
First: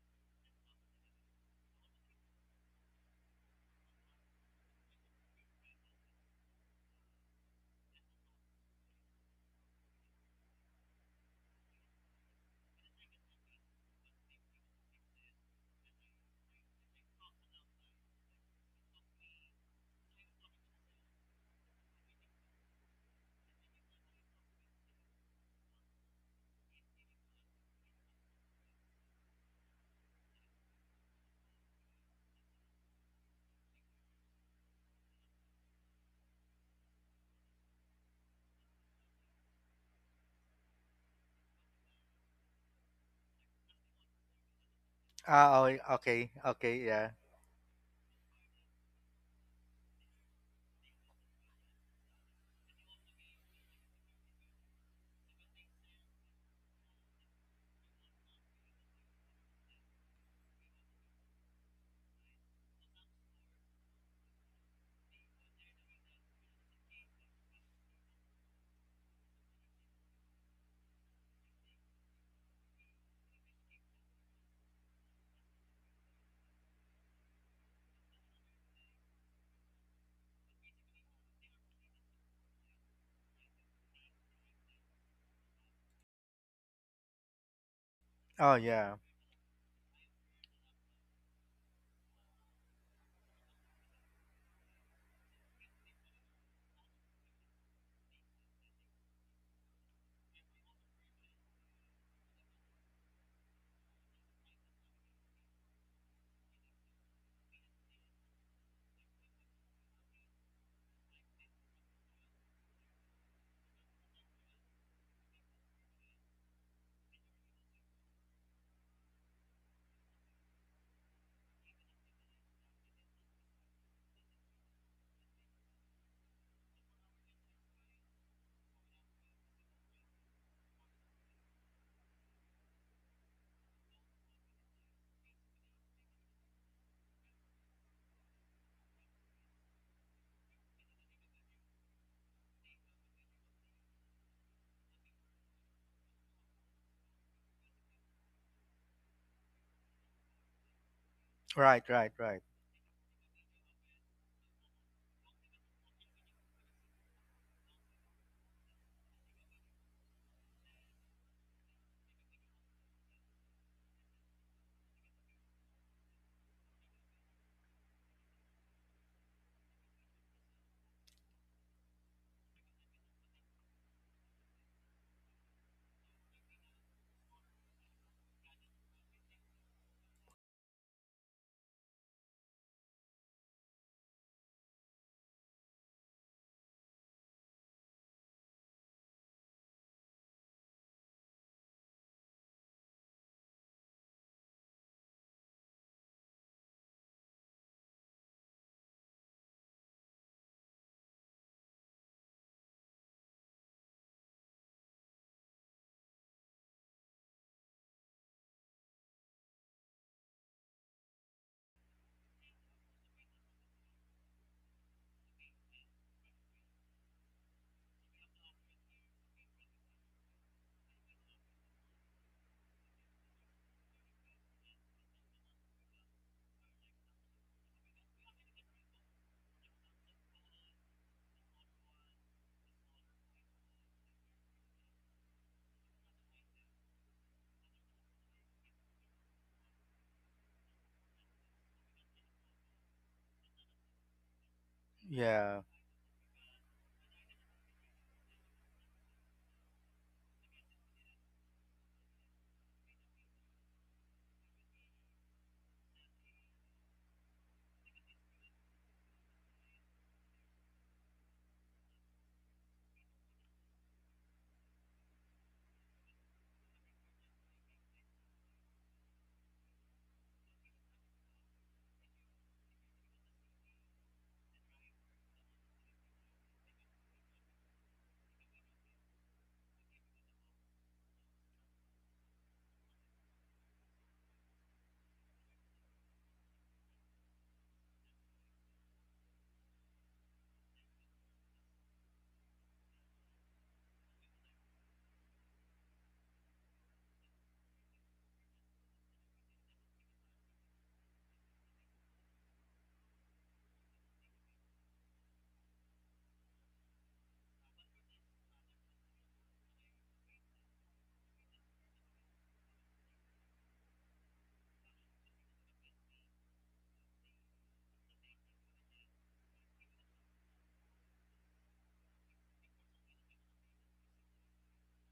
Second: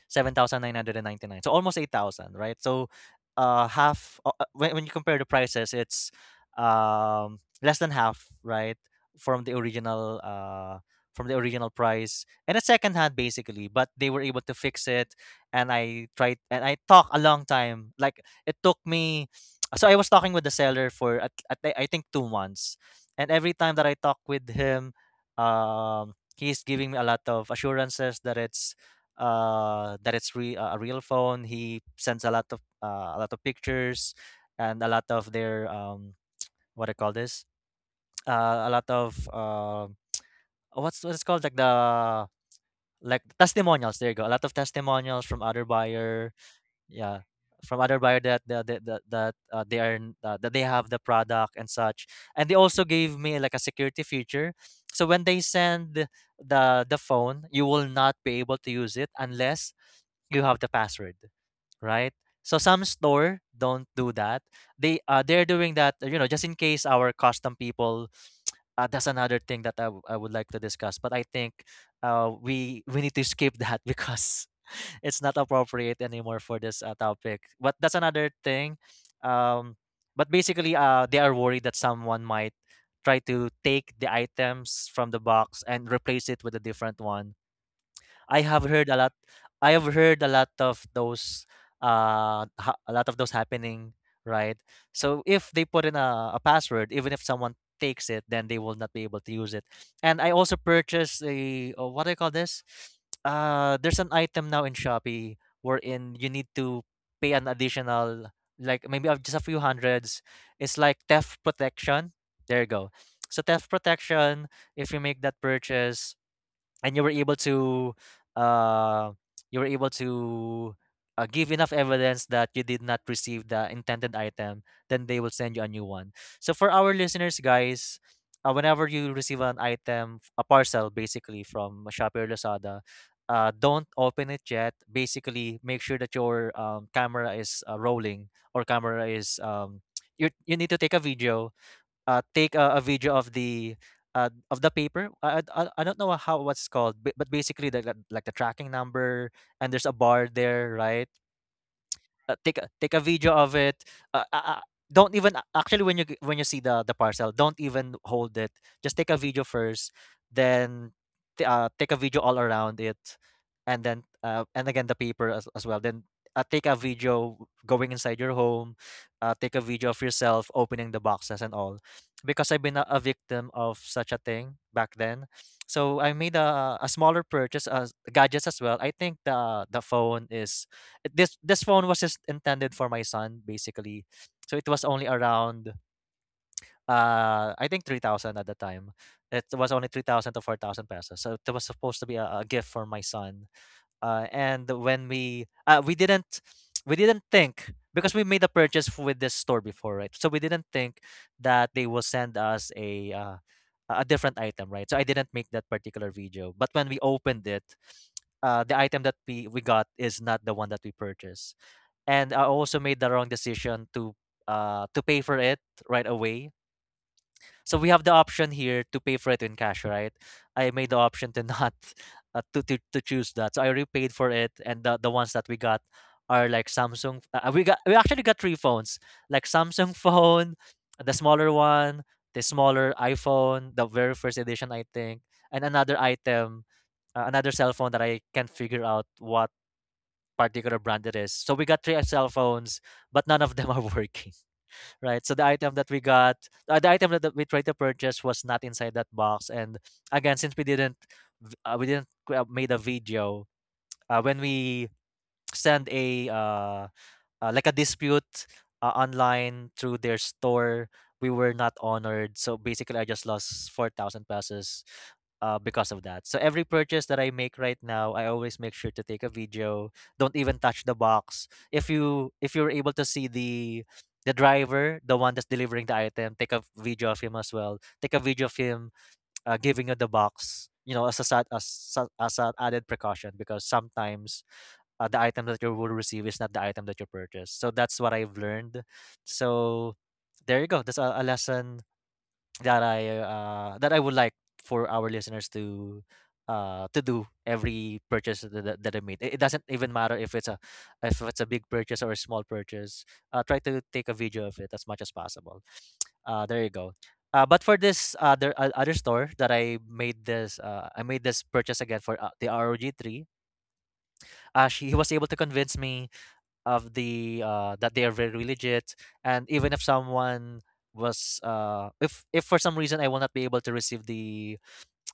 S1: 7,999. So almost 8,000, right? So half when you compare the prices, it's less than half, right? From the original uh from the original price, and it's second hand basically, but they were able to fix it. And I tried, and I talked a long time. Like it took me so I was talking with the seller for at I think 2 months, and every time that I talk with him, he's giving me a lot of assurances that it's a real phone. He sends a lot of pictures and a lot of their what I call this? A lot of what's called like the like testimonials. There you go. A lot of testimonials from
S2: Ah,
S1: other
S2: oh, okay,
S1: buyer.
S2: okay, yeah.
S1: Yeah, from other buyer that that that, that that, they are n- that they have the product and such. And they also gave me like a security feature. So when they send the phone, you will not be able to use it unless you have the password, right? So some store don't do that. They they're doing that, you know, just in case our custom people. That's another thing that I would like to discuss. But I think we need to skip that because it's not appropriate anymore for this topic. But that's another thing. Um, but basically, they are worried that someone might try to take the items from the box and replace it with a different one. I
S2: Oh,
S1: have heard a
S2: yeah.
S1: lot. I have heard a lot of those, a lot of those happening, right? So if they put in a password, even if someone takes it, then they will not be able to use it. And I also purchased a, oh, what do you call this? There's an item now in Shopee wherein you need to pay an additional, like maybe of just a few hundreds. It's like theft protection. There you go. So theft protection. If you make that purchase, and you were able to uh you were able to give enough evidence that you did not receive the intended item, then they will send you a new one. So for our listeners, guys, whenever you receive an item, a parcel basically from Shopee or Lazada, don't open it yet. Basically make sure that your camera is rolling, or camera is you, you need to take a video. Uh, take a video of the paper. I don't know how what's called, but basically the, like the tracking number, and there's a bar there, right?
S2: Right, right, right.
S1: Take a take a video of it. Uh, uh, uh, don't even actually when you when you see the parcel, don't even hold it. Just take a video first, then take a video all around it, and then and again the paper as well. Then take a video going inside your home. Take a video of yourself opening the boxes and all, because I've been a victim of such a thing back then. So I made a smaller purchase as gadgets as well. I think the phone is this phone was just intended for my son basically. So it was only around I think 3000 at the time. It was only 3000 to 4000 pesos. So it was supposed to be a gift for my son. Uh, and when we didn't, we didn't think, because we made a purchase with this store before, right? So we didn't think that they will send us a different item, right? So I didn't make that particular video. But when we opened it, the item that we got is not the one that we purchased, and I also made the wrong decision to pay for it right away. So we have the option here to pay for it in cash, right? I made the option to not to choose that. So I repaid for it, and the ones that we got are like Samsung. We got we actually got three phones, like Samsung phone, the smaller one, the smaller iPhone, the very first edition, I think, and another item, another cell phone that I can't figure out what particular brand it is. So we got three cell phones, but none of them are working, right? So the
S2: Yeah,
S1: item that we got, the item that we tried to purchase was not inside that box. And again, since we didn't made a video. When we send a like a dispute online through their store, we were not honored, so basically, I just lost 4,000 pesos because of that. So every purchase that I make right now, I always make sure to take a video. Don't even touch the box. If you if you're able to see the driver, the one that's delivering the item, take a video of him as well. Take a video of him giving you the box. You know, as a sad, as, sa- as an added precaution, because sometimes the item that you will receive is not the item that you purchase. So that's what I've learned. So there you go. That's a lesson that I would like for our listeners to do every purchase that, that they made. It doesn't even matter if it's a big purchase or a small purchase. Try to take a video of it as much as possible. There you go. But for this other store that I made this purchase again for the ROG three. She he was able to convince me of the that they are very religious, and even if someone was if for some reason I will not be able to receive the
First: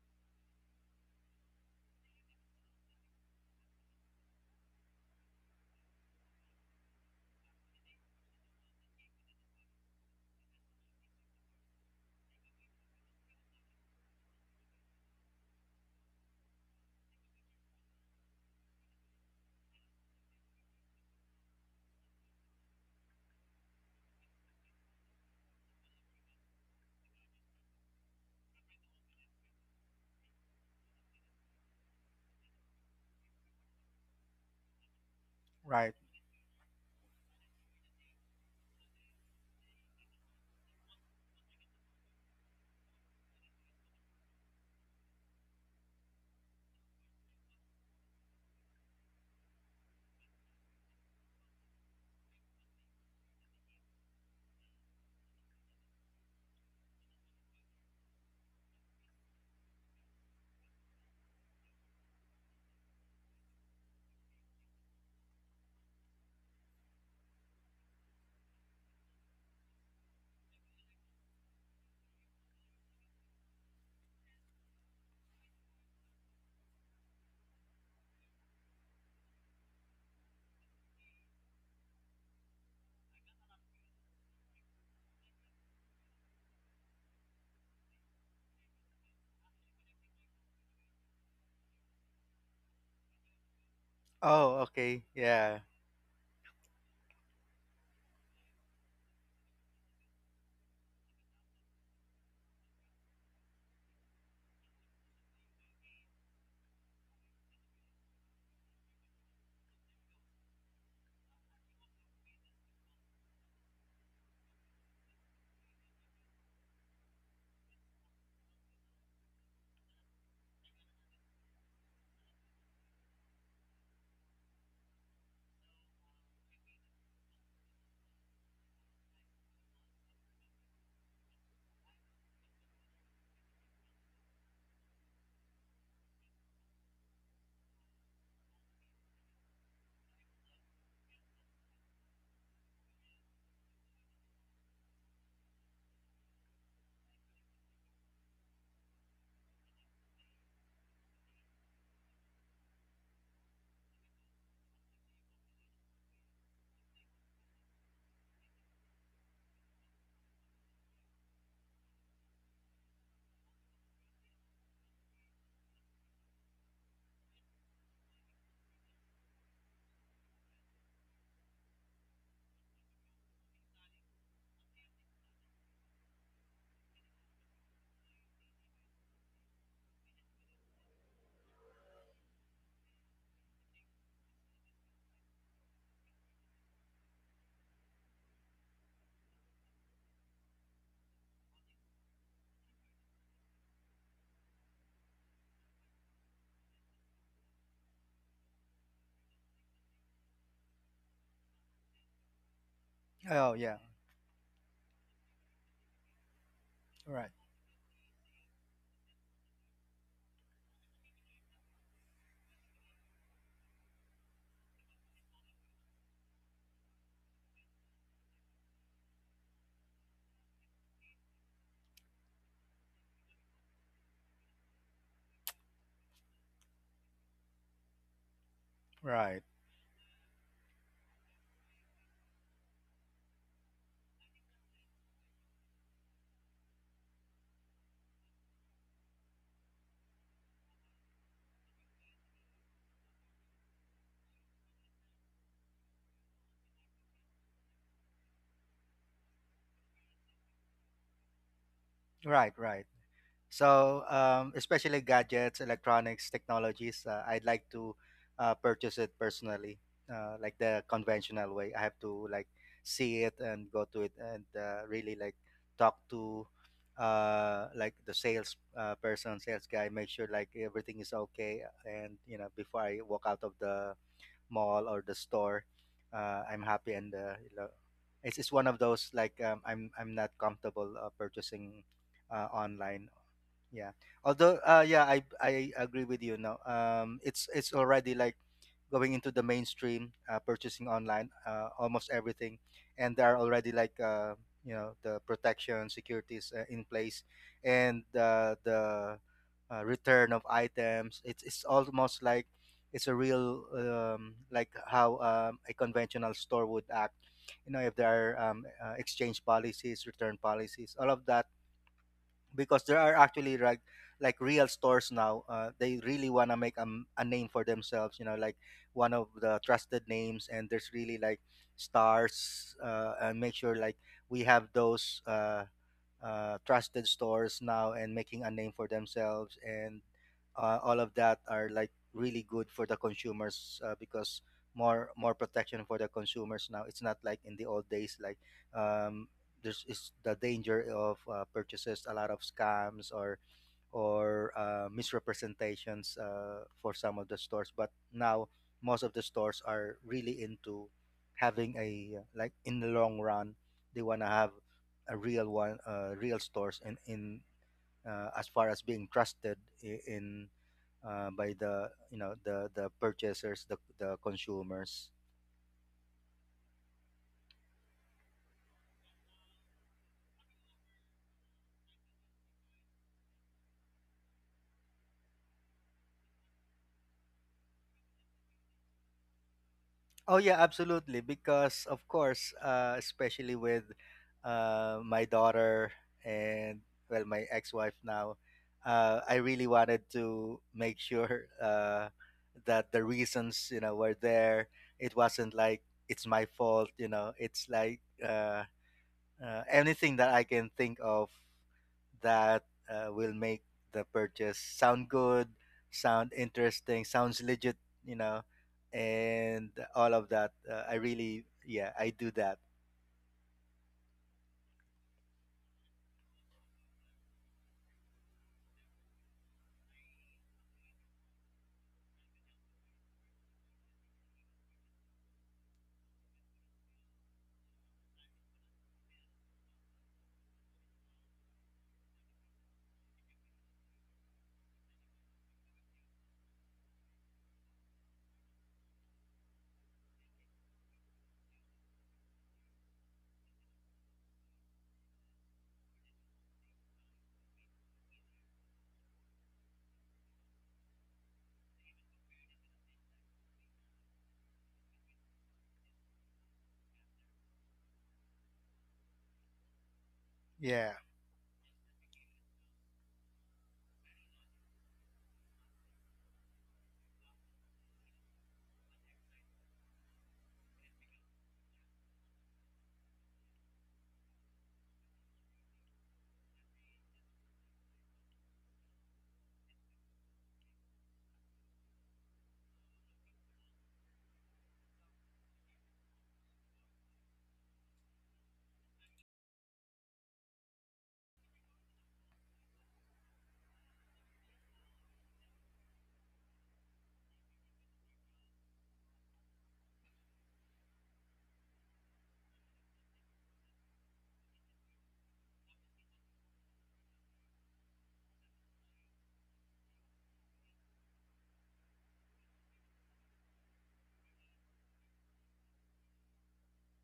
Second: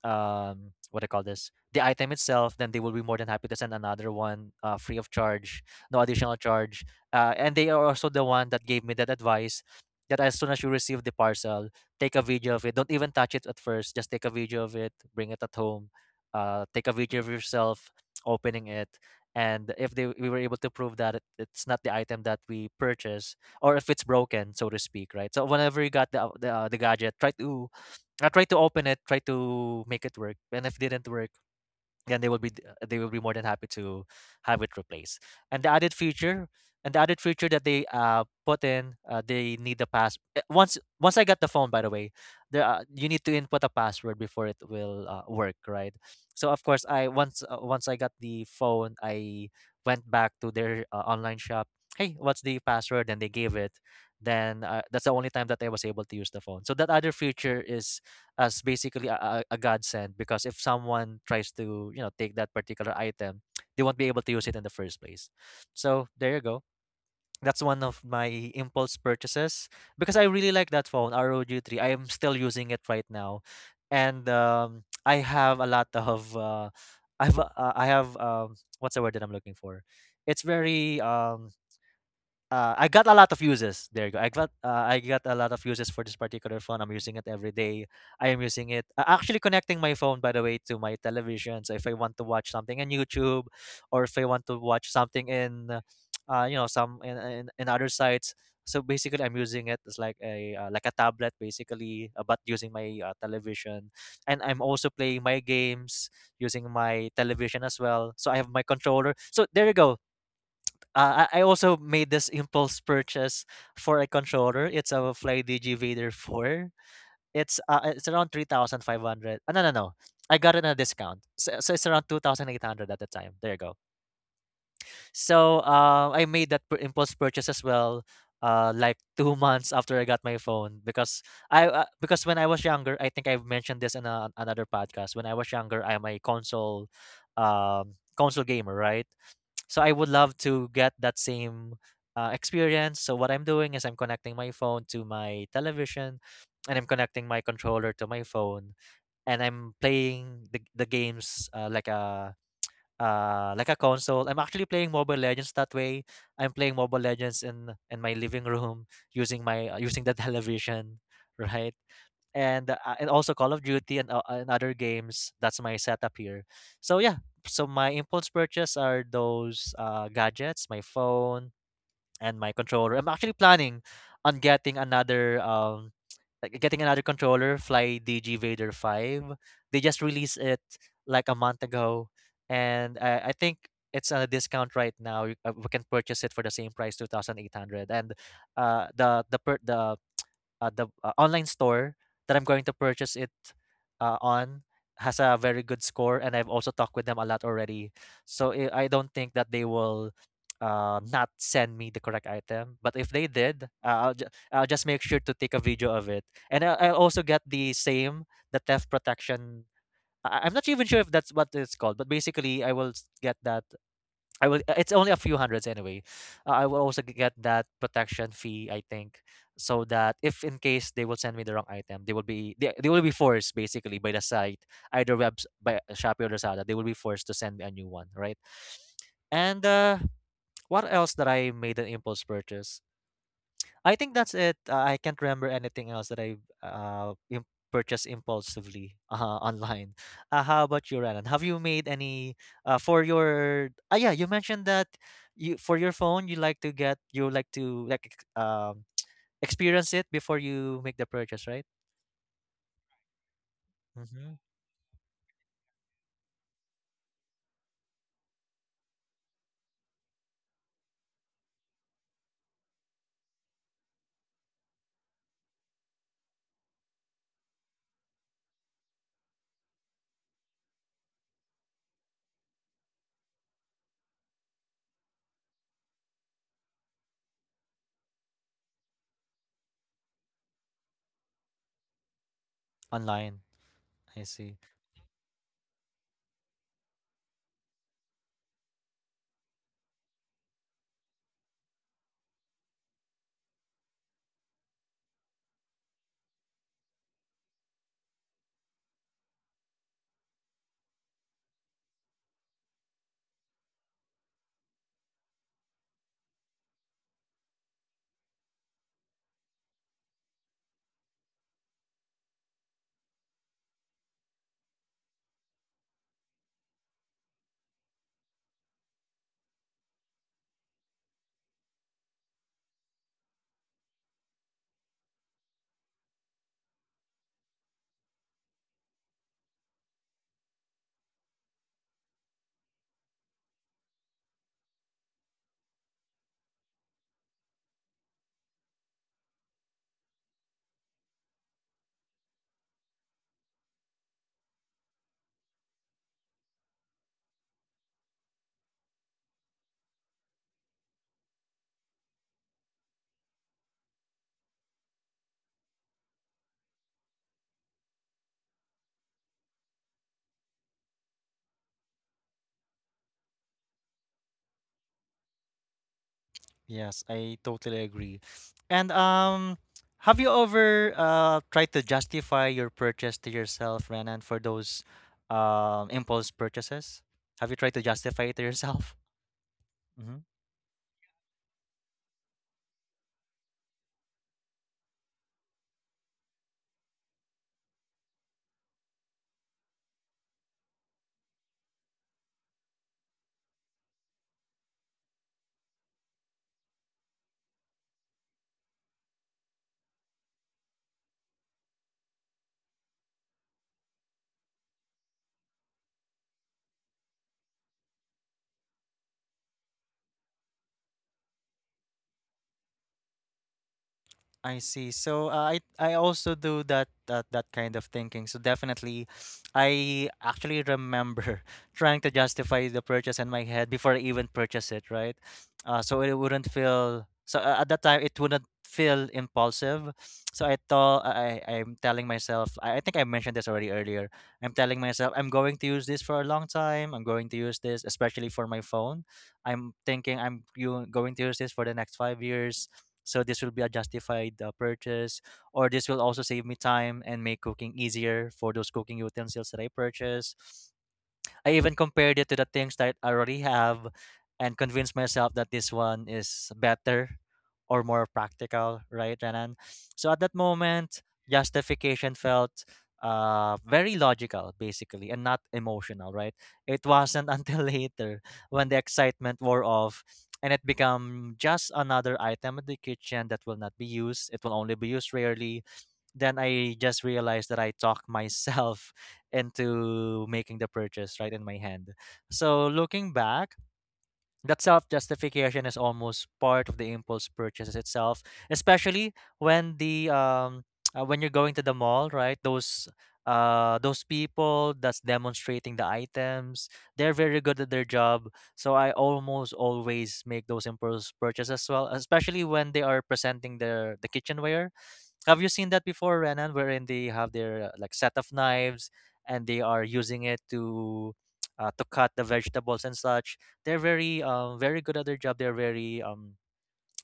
S1: what I call this the item itself, then they will be more than happy to send another one, free of charge, no additional charge, and they are also the one that gave me that advice that as soon as you receive the parcel, take a video of it. Don't even touch it at first, just take a video of it. Bring it at home, take a video of yourself opening it. And if they we were able to prove that it's not the item that we purchase or if it's broken, so to speak, right? So whenever you got the gadget, try to I try to open it, try to make it work, and if didn't work, then they will be more than happy to have it replaced. And the added
S2: right.
S1: feature, and the added feature that they put in, they need the pass. Eh, Once I got the phone, by the way, there you need to input a password before it will work, right? So of course, I once once I got the phone, I went back to their online shop. Hey, what's the password? And they gave it. Then That's the only time that I was able to use the phone. So that other feature is as basically a godsend, because if someone tries to, you know, take that particular item, they won't be able to use it in the first place. So there you go, that's one of my impulse purchases, because I really like that phone, ROG 3. I am still using it right now. And I have a lot of I have what's the word that I'm looking for? It's very I got a lot of uses. There you go. I got a lot of uses for this particular phone. I'm using it every day. I am using it, actually connecting my phone, by the way, to my television. So if I want to watch something in YouTube, or if I want to
S2: Oh,
S1: watch
S2: okay,
S1: something
S2: yeah.
S1: in, you know, some in other sites. So basically, I'm using it as like a tablet basically, but using my television, and I'm also playing my games using my television as well. So I have my controller. So there you go, I also made this impulse purchase for a controller. It's a Fly DG Vader 4. It's around 3,500. No, no, no. I got it on a discount. So, so it's around 2,800 at the time. There you go. So I made that impulse purchase as well, like 2 months after I got my phone, because I because when I was younger, I think I've mentioned this in a, another podcast. When I was younger, I'm a console gamer, right? So I would love to get that same experience. So what I'm doing is I'm connecting my phone to my television, and I'm connecting my controller to my phone, and I'm playing the games like a console. I'm actually playing Mobile Legends that way. I'm playing Mobile Legends in my living room using my using the television, right? And also Call of Duty and other games. That's my setup here. So yeah, so my impulse purchase are those gadgets, my phone and my controller. I'm actually planning on getting another like getting another controller, Fly DG Vader 5. They just released it like a month ago, and I think it's on a discount right now. We can purchase it for the same price, 2,800. And the per- the online store that I'm going to purchase it on has a very good score, and I've also talked with them a lot already. So I don't think that they will not send me the correct item. But if they
S2: Oh,
S1: did,
S2: yeah.
S1: I'll just make sure to take a video of it, and I'll also
S2: Right.
S1: get the same the theft protection. I'm not even sure if that's what it's called, but basically, I will s- get that I will. It's only a few hundreds anyway. I will also get that protection fee, I think, so that if in case they will send me the wrong item, they will be forced basically by the site, either webs by Shopee or Lazada. They will be forced to send me a new one, right?
S2: Right,
S1: And what else that I made an impulse purchase? I think that's it. I can't remember anything else that I've purchased impulsively online. How about you, Renan? Have you made any for your? Ah, yeah, you mentioned that you for your phone you like to get, you like to like experience it before you make the purchase, right?
S2: right, right. So,
S1: Mm-hmm.
S2: especially gadgets, electronics, technologies, I'd like to purchase it personally, like the conventional way. I have to like see it and go to it and really like talk to like the sales person, sales guy, make sure like everything is okay, and you know before I walk out of the mall or the store, I'm happy and you know, it's one of those like I'm not comfortable purchasing online,
S1: Online,
S2: yeah.
S1: I see.
S2: Although, yeah, I agree with you. No, it's already like going into the mainstream, purchasing online, almost everything, and there are already like you know the protection securities in place, and the return of items. It's almost like it's a real like how a conventional store would act. You know, if there are exchange policies, return policies, all of that because there are actually like real stores now, they really want to make a name for themselves, you know, like one of the trusted names, and there's really like stars, and make sure like we have those trusted stores now and making a name for themselves, and all of that are like really good for the consumers because more protection for the consumers now. It's not like in the old days like um, there's is the danger of purchases, a lot of scams or or misrepresentations for some of the stores. But now most of the stores are really into having a like in the long run, they want to have a real one, real stores, and in, as far as being trusted I- in by the you know the purchasers, the consumers.
S1: Yes, I totally agree. And have you ever tried to justify your purchase to yourself, Renan, for those impulse purchases? Have you tried to justify it to yourself? Mm-hmm.
S2: Oh yeah, absolutely. Because of course, especially with my daughter and, well, my ex-wife now, I really wanted to make sure that the reasons, you know, were there. It wasn't like it's my fault. You know, it's like anything that I can think of that will make the purchase sound good, sound interesting, sounds legit, you know, and all of that. I really, yeah, I do that.
S1: I see. So I also do that, that kind of thinking. So definitely, I actually remember trying to justify the purchase in my head before I even purchase it, right? So it wouldn't feel so at that time it wouldn't feel impulsive. So I thought I'm telling myself, I think I mentioned this already earlier. I'm telling myself I'm going to use this for a long time. I'm going to use this, especially for my phone. I'm thinking I'm you going to use this for the next 5 years, so this will be a justified purchase, or this will also save me time and make cooking easier for those cooking utensils that I purchase. I even compared it to the things that I already have and convinced myself that this one is better or more practical, right, Renan? So at that
S2: Yeah.
S1: moment, justification felt very logical basically and not emotional, right? It wasn't until later, when the excitement wore off and it became just another item in the kitchen that will not be used, it will only be used rarely, then I just realized that I talked myself into making the purchase right in my hand. So looking back, that self justification is almost part of the impulse purchases itself, especially when the when you're going to the mall, right? Those people that's demonstrating the items, they're very good at their job. So I almost always make those impulse purchases as well, especially when they are presenting the kitchenware. Have you seen that before, Renan, wherein they have their like set of knives and they are using it to to cut the vegetables and such? They're very very good at their job. They're very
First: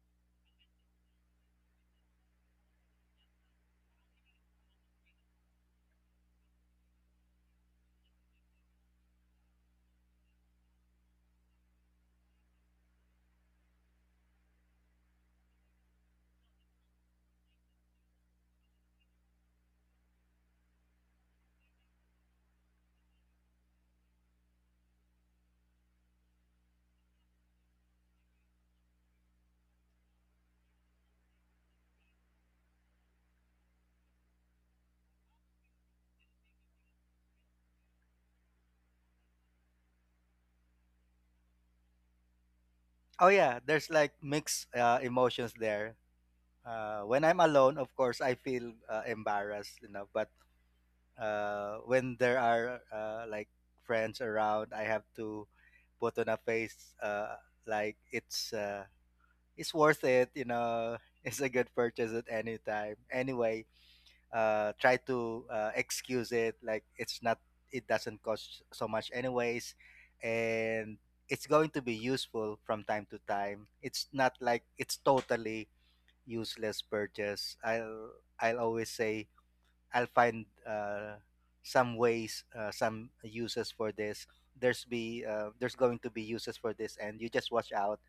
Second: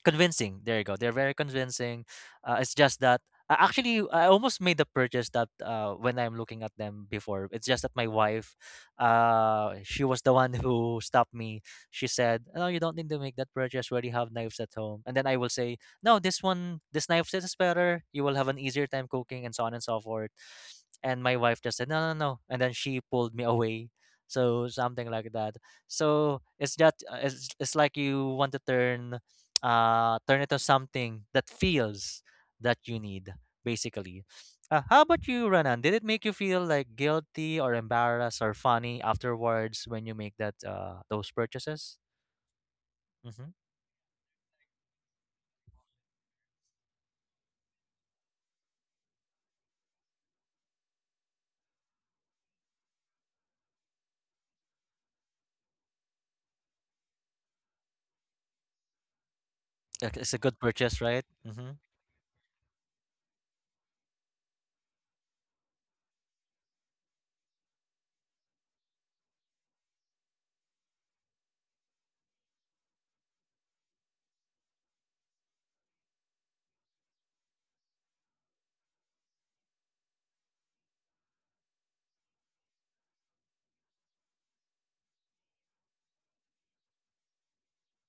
S1: convincing. There you go. They're very convincing. It's just that actually I almost made the purchase that when I'm looking at them before. It's just that my wife, she was the one who stopped me. She said, "No, you don't need to make that purchase. We already have knives at home." And then I will say, "No, this one, this knife set is better. You will have an easier time cooking, and so on and so forth." And my wife just said, "No, no, no," and then she pulled me away. So something like that. So it's like you want to turn it to something that feels that you need, basically. How about you, Renan? Did it make you feel like guilty or embarrassed or funny afterwards when you make that those purchases?
S2: Oh,
S1: Mm-hmm.
S2: yeah, there's like mixed emotions there. When I'm alone, of course, I feel embarrassed, you know, but when there are like friends around, I have to put on a face like it's. It's worth
S1: Like,
S2: it.
S1: it's a
S2: You
S1: good
S2: know,
S1: purchase, right?
S2: it's a good
S1: Mm-hmm.
S2: purchase at any time. Anyway, try to excuse it like it's not. It doesn't cost so much anyways, and it's going to be useful from time to time. It's not like it's totally useless purchase. I'll always say I'll find some ways, some uses for this. There's going to be uses for this, and you just watch out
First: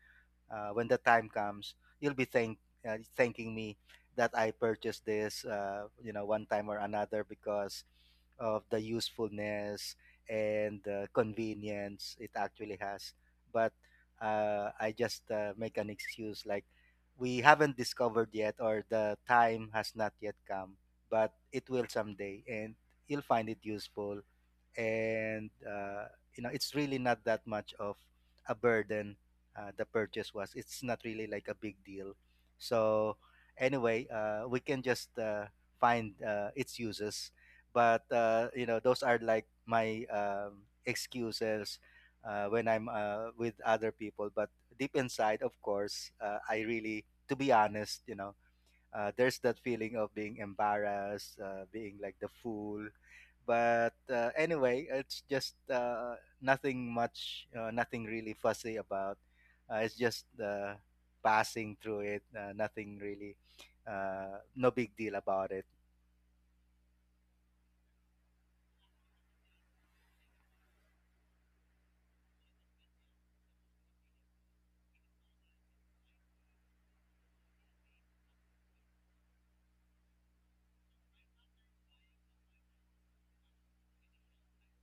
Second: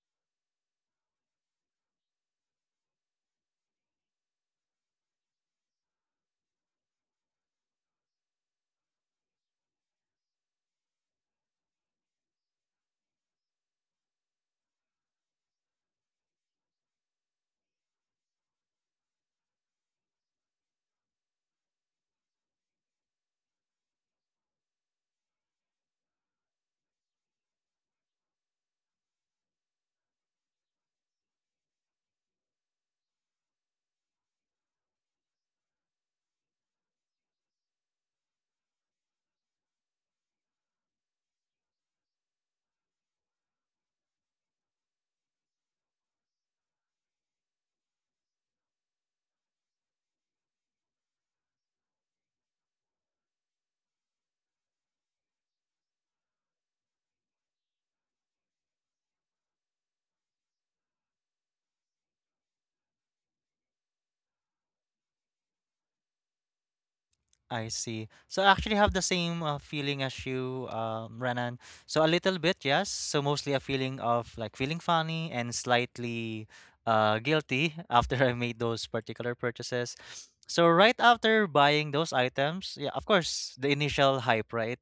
S2: when the time comes, you'll be thank thanking me that I purchased this, you know, one time or another because of the usefulness and the convenience it actually has. But I just make an excuse like we haven't discovered yet, or the time has not yet come, but it will someday, and you'll find it useful, and you know it's really not that much of a burden. The purchase was, it's not really like a big deal, so anyway, we can just find its uses. But you know, those are like my excuses when I'm with other people, but deep inside, of course, I really, to be honest, you know, there's that feeling of being embarrassed, being like the fool. But anyway, it's just nothing much, nothing really fussy about. It's just passing through it. Nothing really, no big deal about it.
S1: I see. So I actually have the same feeling as you, Renan. So a little bit, yes. So mostly a feeling of like feeling funny and slightly guilty after I made those particular purchases. So right after buying those items, yeah, of course, the initial hype, right?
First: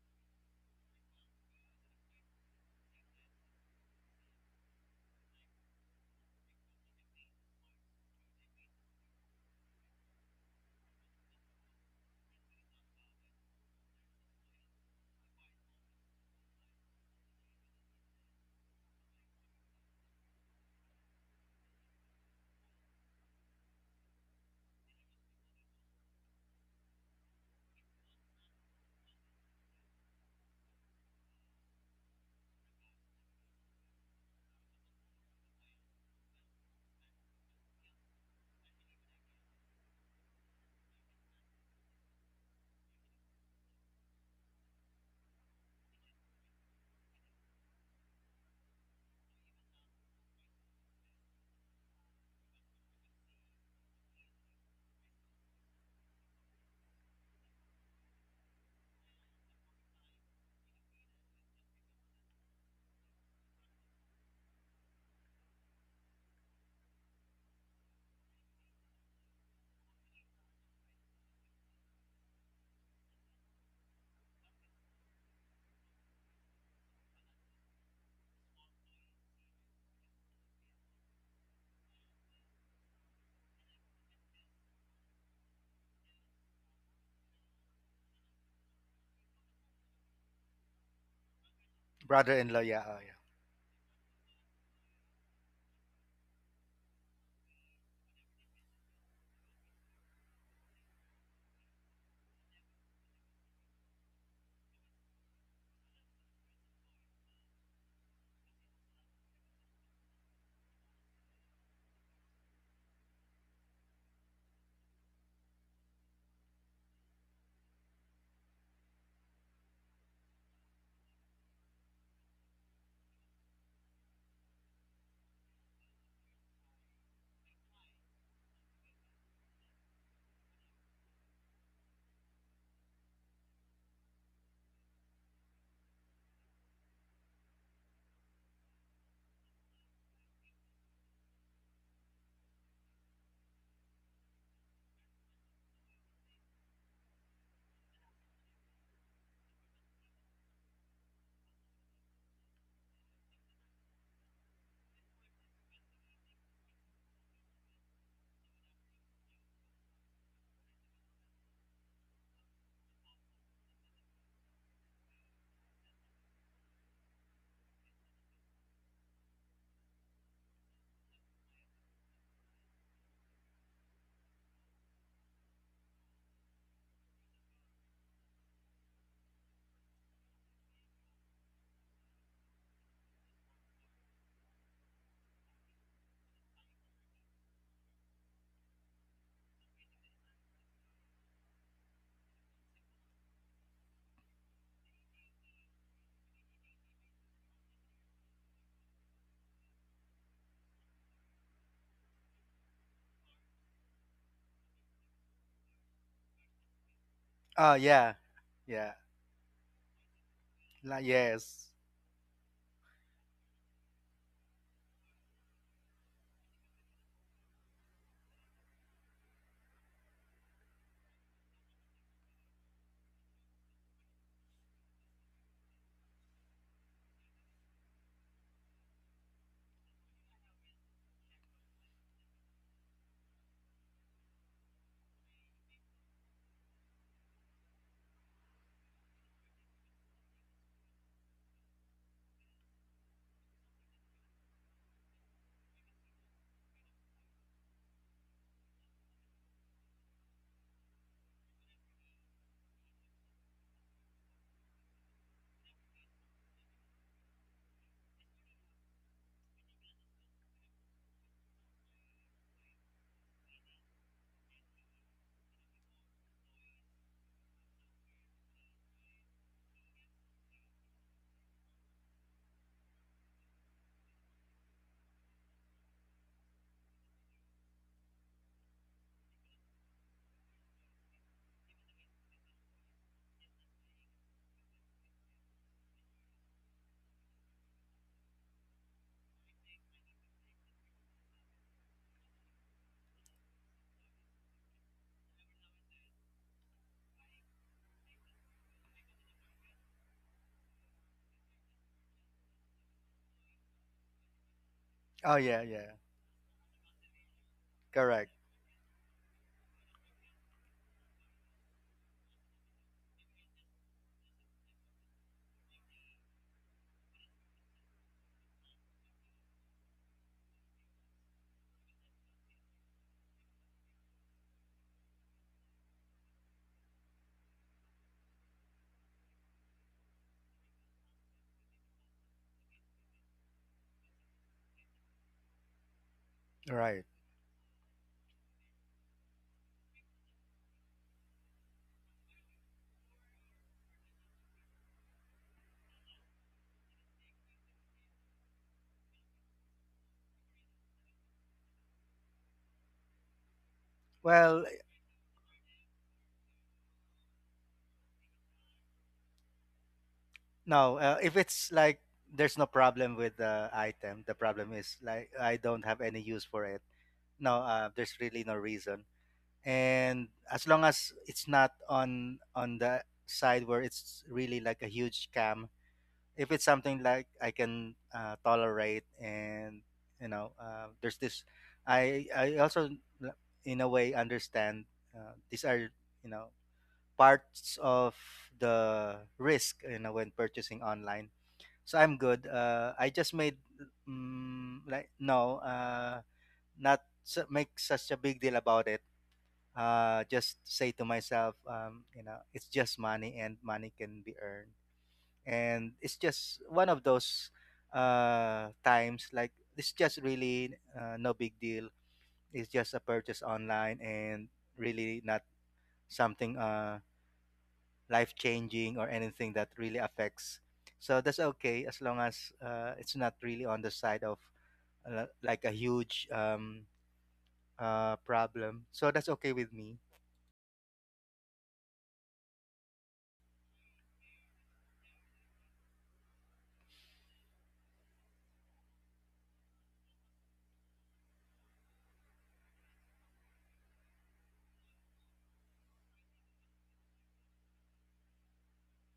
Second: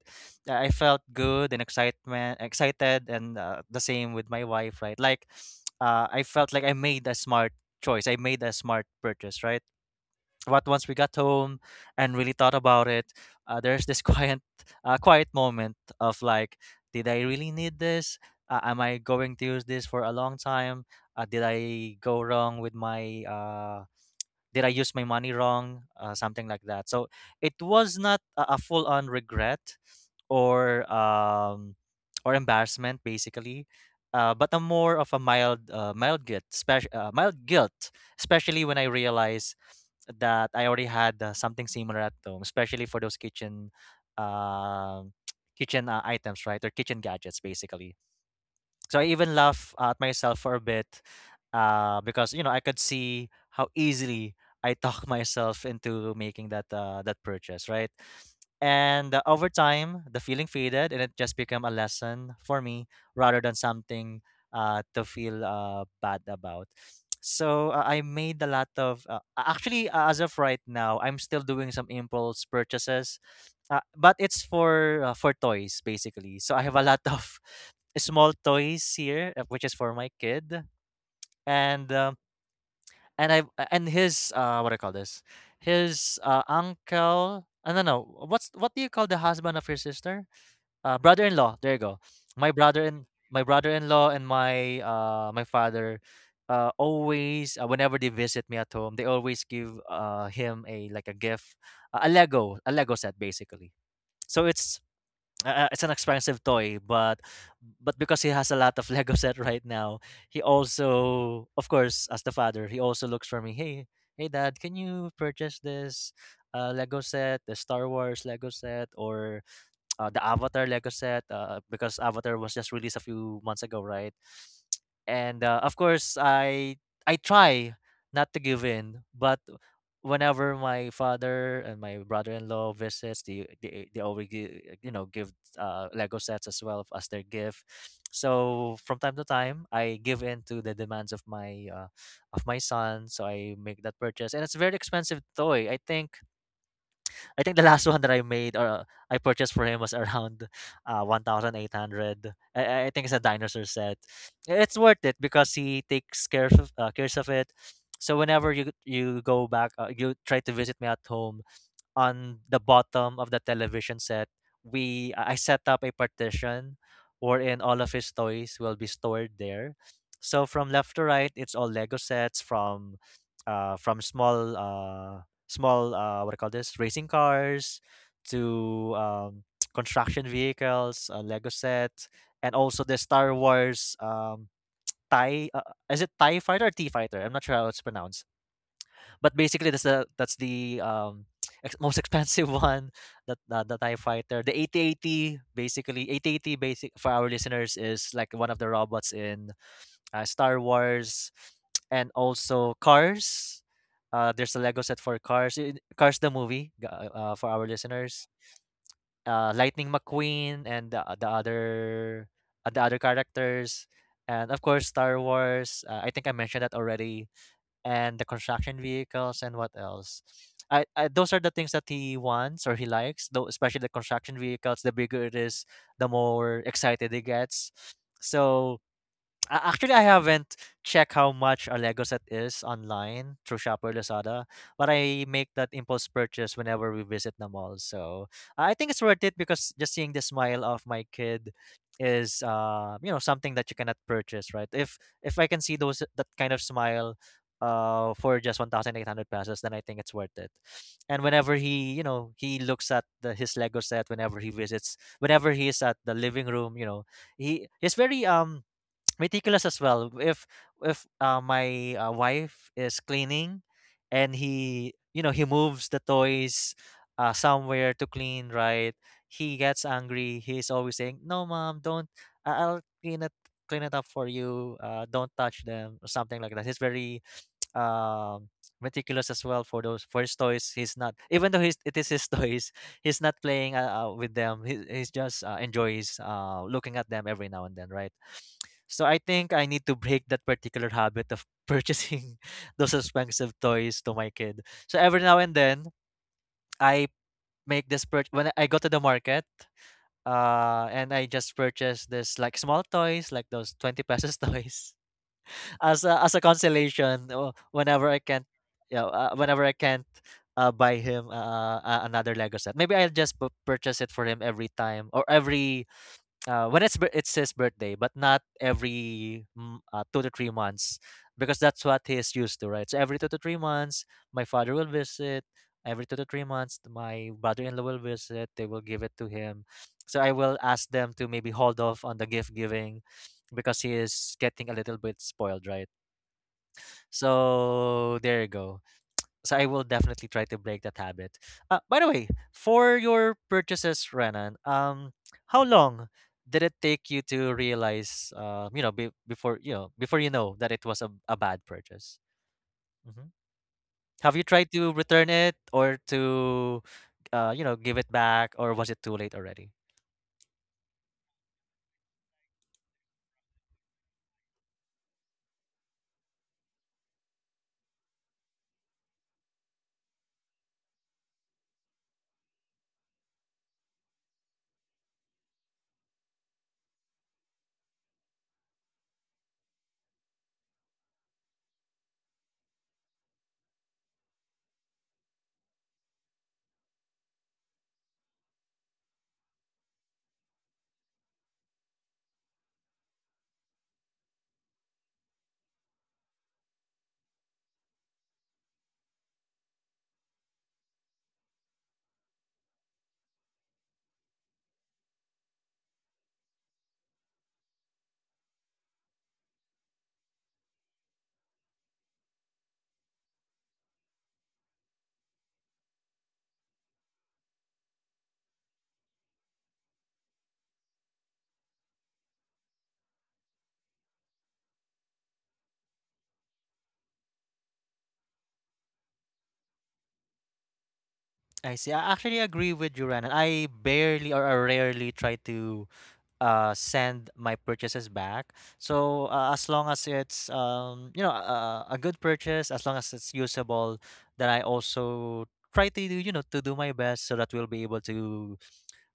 S1: I felt good and excitement, excited, and the same with my wife, right? Like, I felt like I made a smart choice. I made a smart purchase, right? But once we got home and really thought about it, there's this quiet moment of like, did I really need this? Am I going to use this for a long time? Did I go wrong with my? Did I use my money wrong? Something like that. So it was not a full-on regret, or um or embarrassment basically, but a more of a mild guilt, especially when I realize that I already had something similar at home, especially for those kitchen um kitchen items, right, or kitchen gadgets basically. So I even laugh at myself for a bit, because you know I could see how easily I talk myself into making that purchase, right? And over time, the feeling faded, and it just became a lesson for me rather than something to feel bad about. So I made a lot of a- actually as of right now, I'm still doing some impulse purchases, but it's for toys basically. So I have a lot of small toys here, which is for my kid, and um, and I and his what do I call this? His uncle. I don't know what do you call the husband of your sister? Brother-in-law. There you go. My
S2: Brother-in-law, yeah,
S1: brother
S2: oh
S1: in
S2: yeah,
S1: my brother-in-law and my my father. Always whenever they visit me at home, they always give him a like a gift, a Lego set basically. So it's an expensive toy, but because he has a lot of Lego set right now, he also, of course, as the father, he also looks for me. Hey, hey, dad, can you purchase this Lego set, the Star Wars Lego set, or the Avatar Lego set because Avatar was just released a few months ago, right? And Of course, I try not to give in, but whenever my father and my brother-in-law visits, they always give, give Lego sets as well as their gift. So from time to time, I give in to the demands of my son. So I make that purchase, and it's a very expensive toy. I think the last one that I made or I purchased for him was around 1800. I think it's a dinosaur set. It's worth it because he takes care of cares of it. So whenever you go back, you try to visit me at home on the bottom of the television set, we I set up a partition wherein all of his toys will be stored there. So from left to right, it's all Lego sets from small small what do you call this, racing cars to construction vehicles, Lego sets, and also the Star Wars tie is it tie fighter or T fighter? I'm not sure how it's pronounced. But basically, that's the ex- most expensive one. That the Tie Fighter, the 8080, basically 8080 basic for our listeners is like one of the robots in Star Wars, and also Cars. There's a Lego set for Cars. Cars the movie for our
S2: oh yeah,
S1: listeners.
S2: yeah,
S1: Lightning McQueen and
S2: Yes,
S1: the other characters, and of course Star Wars. I think I mentioned that already, and the construction vehicles and what else? I those are the things that he wants or he likes. Though especially the construction vehicles, the bigger it is, the more excited he gets. So actually, I haven't checked how much a Lego set is online through Shopper Lazada, but I make that impulse purchase whenever we visit the mall. So I think it's worth it because just seeing the smile of my kid is uh, you know, something that you cannot purchase, right? If I can see those that kind of smile for just 1800 pesos, then I think it's worth it. And whenever he, you know, he looks at the, his Lego set whenever he visits, whenever he's at the living room, you know, he's very meticulous as well. If my wife is cleaning, and he, you know, he moves the toys somewhere to clean, right? He gets angry. He's always saying, "No, mom, don't. I'll clean it up for you. Don't touch them or something like that." He's very um meticulous as well for those for his toys. He's not, even though it is his toys, he's not playing with them. He's just enjoys looking at them every now and then, right? So I think I need to break that particular habit of purchasing those expensive toys to my kid. So every now and then I make this purchase when I go to the market, and I just purchase this like small toys like those 20 pesos toys
S2: oh yeah, yeah,
S1: as as a consolation whenever I
S2: correct,
S1: can't, yeah, whenever I can't buy him another Lego set. Maybe I'll just purchase it for him every time or every when it's his birthday, but not every 2 to 3 months because that's what he is used to, right? So every 2 to 3 months, my father will visit. Every 2 to 3 months, my brother-in-law will visit. They will give it to him. So I will ask them to maybe hold off on the gift giving because he is getting a little bit spoiled, right?
S2: right.
S1: So there you go. So I will definitely try to break that habit. By the way, for your purchases, Renan, how long did it take you to realize, you know, before you know that it was a bad purchase? Hmm. Have you
S2: Well,
S1: tried to return it or to, you know, give it back, or was it too late already?
S2: no, if it's like there's no problem with the item, the problem is like I don't have any use for it. No, there's really no reason. And as long as it's not on the side where it's really like a huge scam, if it's something like I can tolerate, and you know, there's this. I also l- in a way understand these are, you know, parts of the risk, you know, when purchasing online, so I'm good. I just made like no, not su- make such a big deal about it. Just say to myself, you know, it's just money, and money can be earned, and it's just one of those times. Like it's just really, no big deal. It's just a purchase online, and really not something. Life changing or anything that really affects. So that's okay as long as it's not really on the side of like a huge problem. So that's okay with me.
S1: I see. I actually agree with you, Renan. I barely or I rarely try to send my purchases back. So as long as it's, um, you know, a good purchase, as long as it's usable, then I also try to, do you know, to do my best so that we'll be able to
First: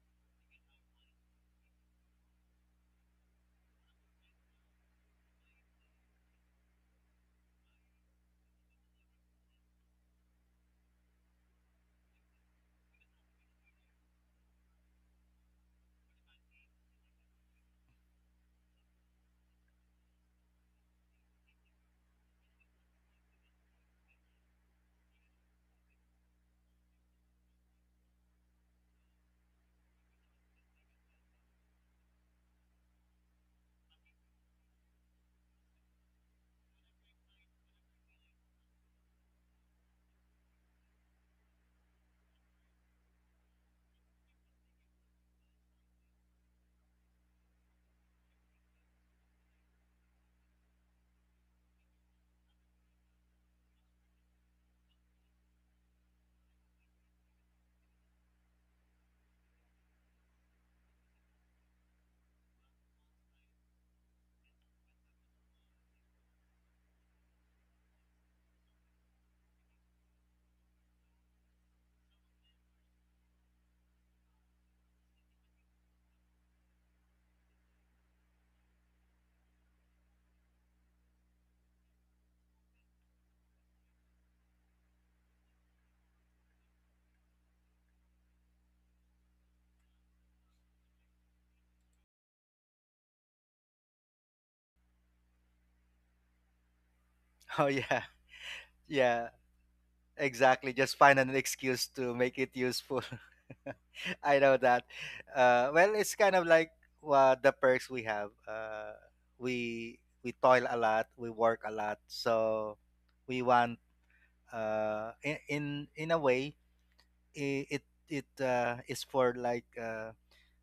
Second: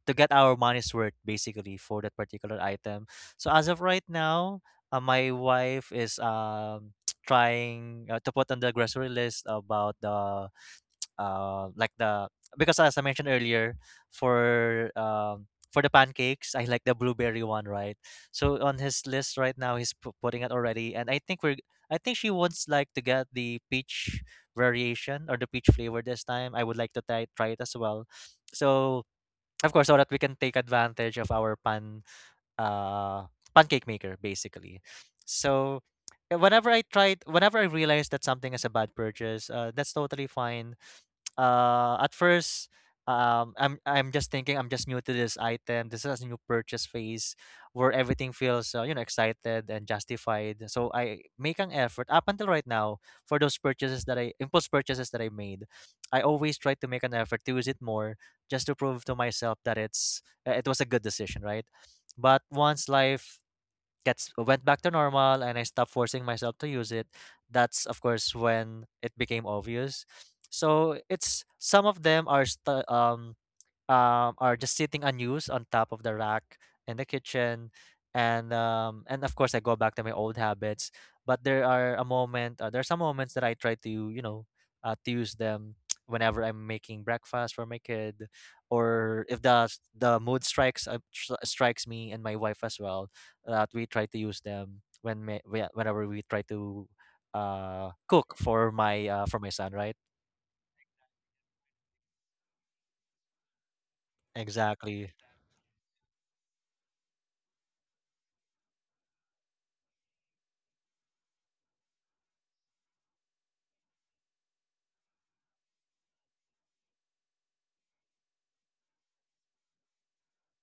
S1: get our money's worth basically for that particular item. So as of right now, my wife is trying to put on the grocery list about the like the, because as I mentioned earlier, for the pancakes, I like the blueberry one, right? So on his list right now, he's putting it already, and I think she wants like to get the peach variation or the peach flavor this time. I would like to try it as well. So of course, so that we can take advantage of our uh pancake maker basically. So whenever I realized that something is a bad purchase, that's totally fine at first, I'm just thinking I'm just new to this item. This is a new purchase phase where everything feels excited and justified. So I make an effort up until right now for those purchases that I impulse purchases that I made. I always try to make an effort to use it more just to prove to myself that it was a good decision, right? But once life gets went back to normal and I stopped forcing myself to use it, that's of course when it became obvious. So it's some of them are are just sitting unused on top of the rack in the kitchen, and and of course I go back to my old habits. But there are some moments that I try to to use them whenever I'm making breakfast for my kid, or if the mood strikes me and my wife as well, that we try to use them when whenever we try to
S2: Oh yeah,
S1: cook
S2: yeah,
S1: for my son, right?
S2: exactly. Just find an excuse to make it useful. I know that.
S1: Exactly.
S2: Well, it's kind of like the perks we have. We toil a lot, we work a lot, so we want uh, in in in a way i- it it is for like uh,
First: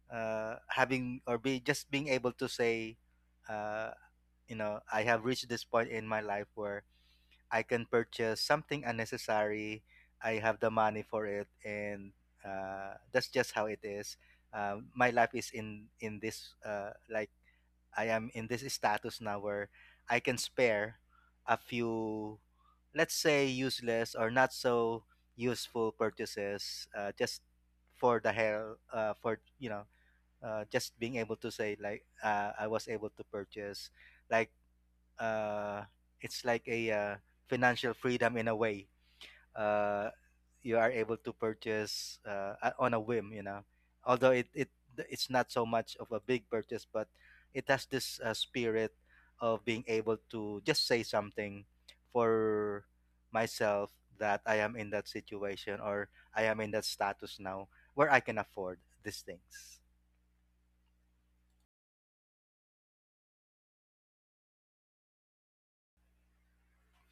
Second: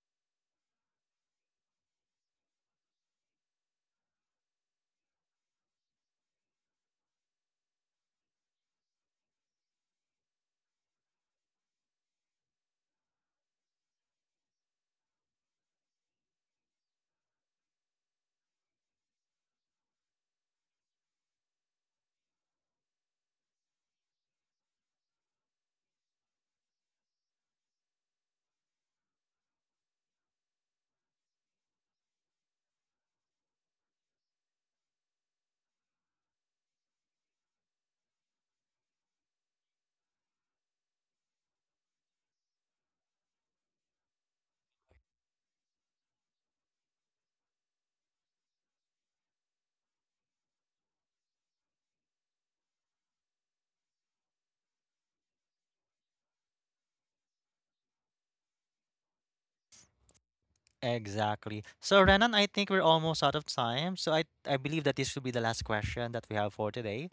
S2: uh, having, or be just being able to say, uh, you know, I have reached this point in my life where I can purchase something unnecessary. I have the money for it, and that's just how it is. Uh, my life is in this like, I am in this status now where I can spare a few, let's say, useless or not so useful purchases, just for the hell, for, you know, just being able to say like, I was able to purchase, like uh, it's like a financial freedom in a way. Uh, you are able to purchase on a whim, you know. Although it's not so much of a big purchase, but it has this spirit of being able to just say something for myself that I am in that situation, or I am in that status now where I can afford these things.
S1: Exactly. So, Renan, I think we're almost out of time. So, I believe that this should be the last question that we have for today.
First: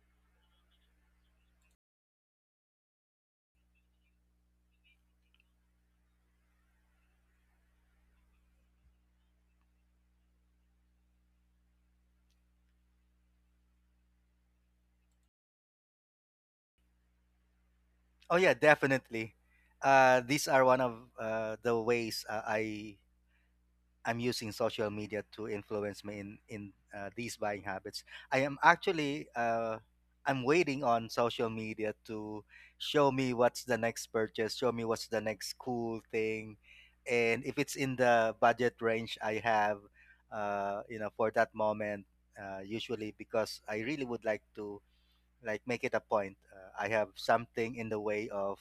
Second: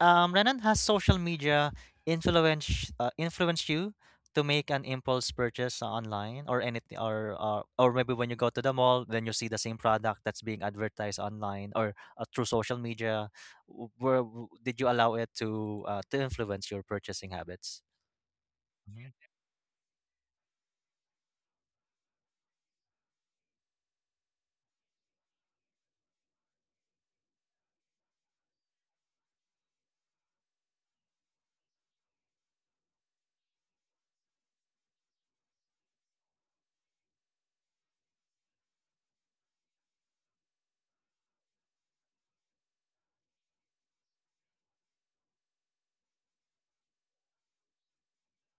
S1: Renan, has social media influenced you to make an impulse purchase online or anything, or maybe when you go to the mall, then you see the same product that's being advertised online or through social media? Where did you allow it to influence your purchasing habits?
S2: Oh yeah, definitely.
S1: Mm-hmm.
S2: These are one of the ways I'm using social media to influence me in these buying habits. I am actually I'm waiting on social media to show me what's the next purchase, show me what's the next cool thing, and if it's in the budget range I have, you know, for that moment. Usually, because I really would like to like make it a point. I have something in the way of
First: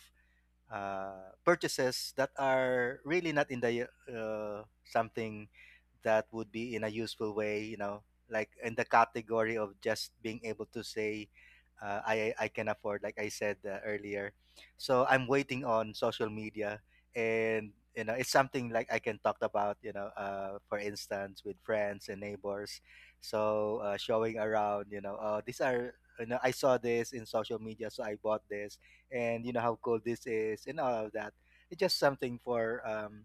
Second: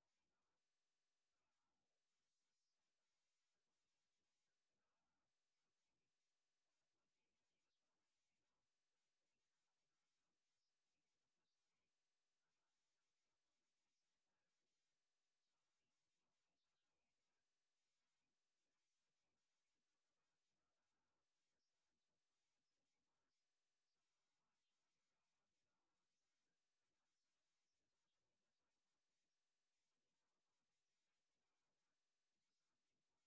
S2: purchases that are really not in the something that would be in a useful way, you know, like in the category of just being able to say I can afford, like I said, earlier. So I'm waiting on social media, and you know it's something like I can talk about, you know, for instance with friends and neighbors. So showing around, you know, these are, you know, I saw this in social media, so I bought this, and you know how cold this is and all of that. It's just something for um,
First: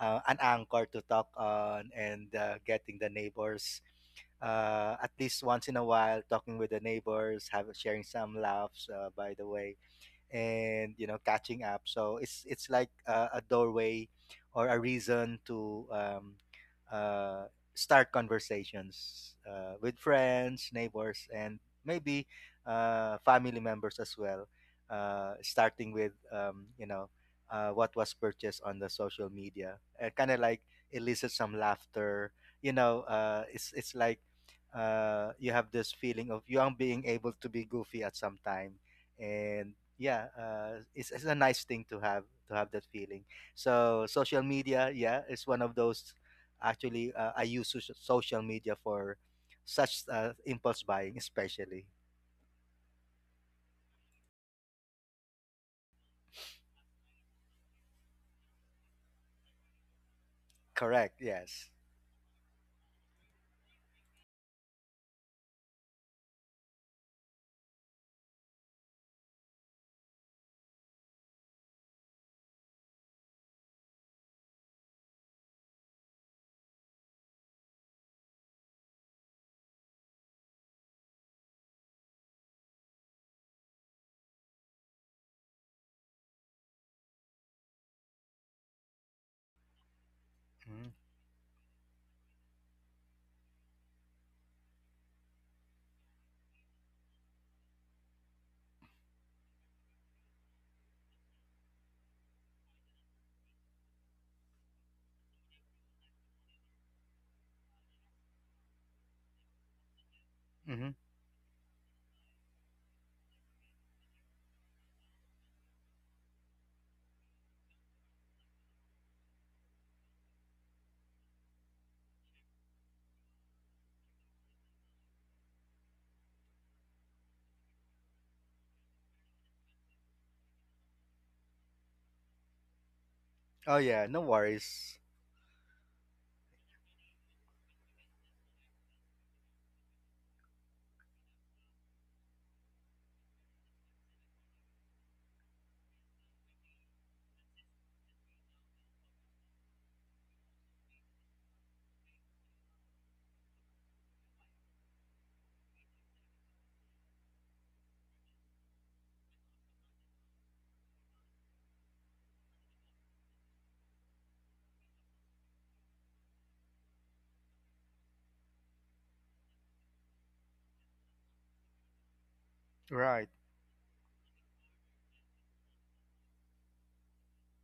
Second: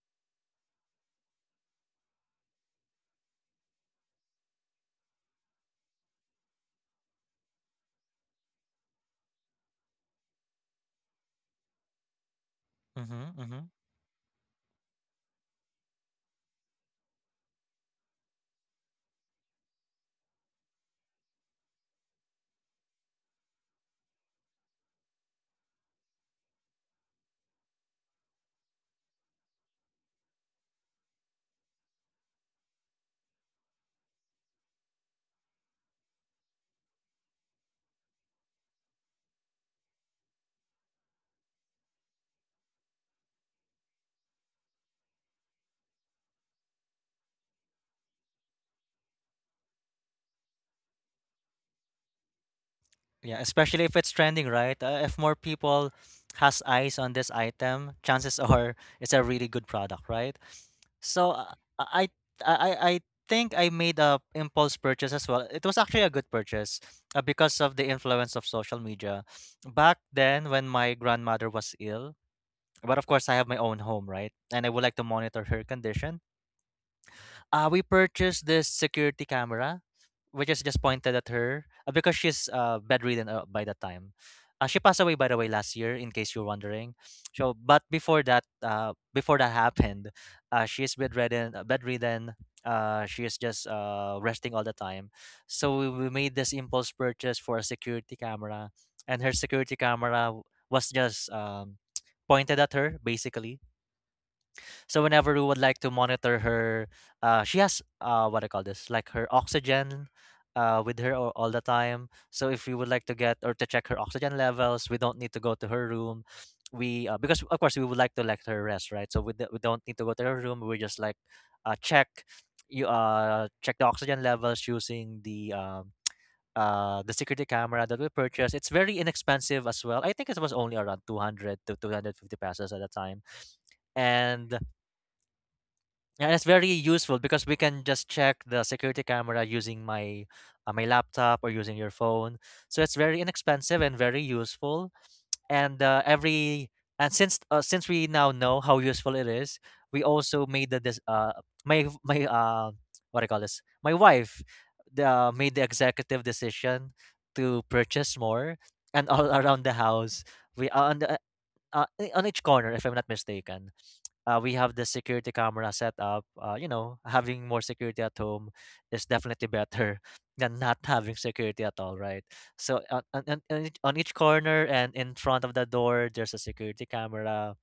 S2: uh, an anchor to talk on, and getting the neighbors at least once in a while, talking with the neighbors, have sharing some laughs. By the way, and you know catching up, so it's like a
S1: Mm-hmm.
S2: doorway or a reason to uh, start conversations with friends, neighbors, and maybe family members as well, starting with you know, what was purchased on the social media, kind of like elicit some laughter, you know, it's like you have this feeling of, you are being able to be goofy at some time, and yeah, it's a nice thing to have, to have that feeling. So social media, yeah, it's one of those. Actually, I use social media for such impulse buying, especially.
S1: Yeah, especially if it's trending, right? If more people has eyes on this item, chances are it's a really good product, right?
S2: Correct,
S1: So
S2: yes.
S1: I I think I made a impulse purchase as well. It was actually a good purchase because of the influence of social media. Back then, when my grandmother was ill, but of course I have my own home, right? And I would like to monitor her condition. We purchased this security camera, which is just pointed at her because she's bedridden by that time. She passed away, by the way, last year, in case you're wondering. So, but before that happened, she is bedridden. Bedridden. She is just resting all the time. So we made this impulse purchase for a security camera, and her security camera was just pointed at her, basically. So whenever we would like to monitor her, she has what I call this, like her oxygen,
S2: Mm-hmm.
S1: with her all the time. So if we would like to get or to check her oxygen levels, we don't need to go to her room. We because of course we would like to let her rest, right? So we don't need to go to her room. We just like check you check the oxygen levels using the security camera that we purchased. It's very inexpensive as well. I think it was only around 200 to 250 pesos at the time,
S2: Oh yeah, no
S1: and
S2: worries.
S1: yeah, that's very useful because we can just check the security camera using my laptop or using your phone. So it's very inexpensive and very useful. And uh, every and since we now know how useful it is, we also made the this my my what do you call this my wife, the, made the executive decision to purchase more and all around the house. we uh, on the, uh, uh, on each corner, if I'm not mistaken, we have the security camera set up. You know, having more security at home is definitely better than not having security at all, right? So
S2: Right.
S1: on each corner and in front of the door, there's a security camera,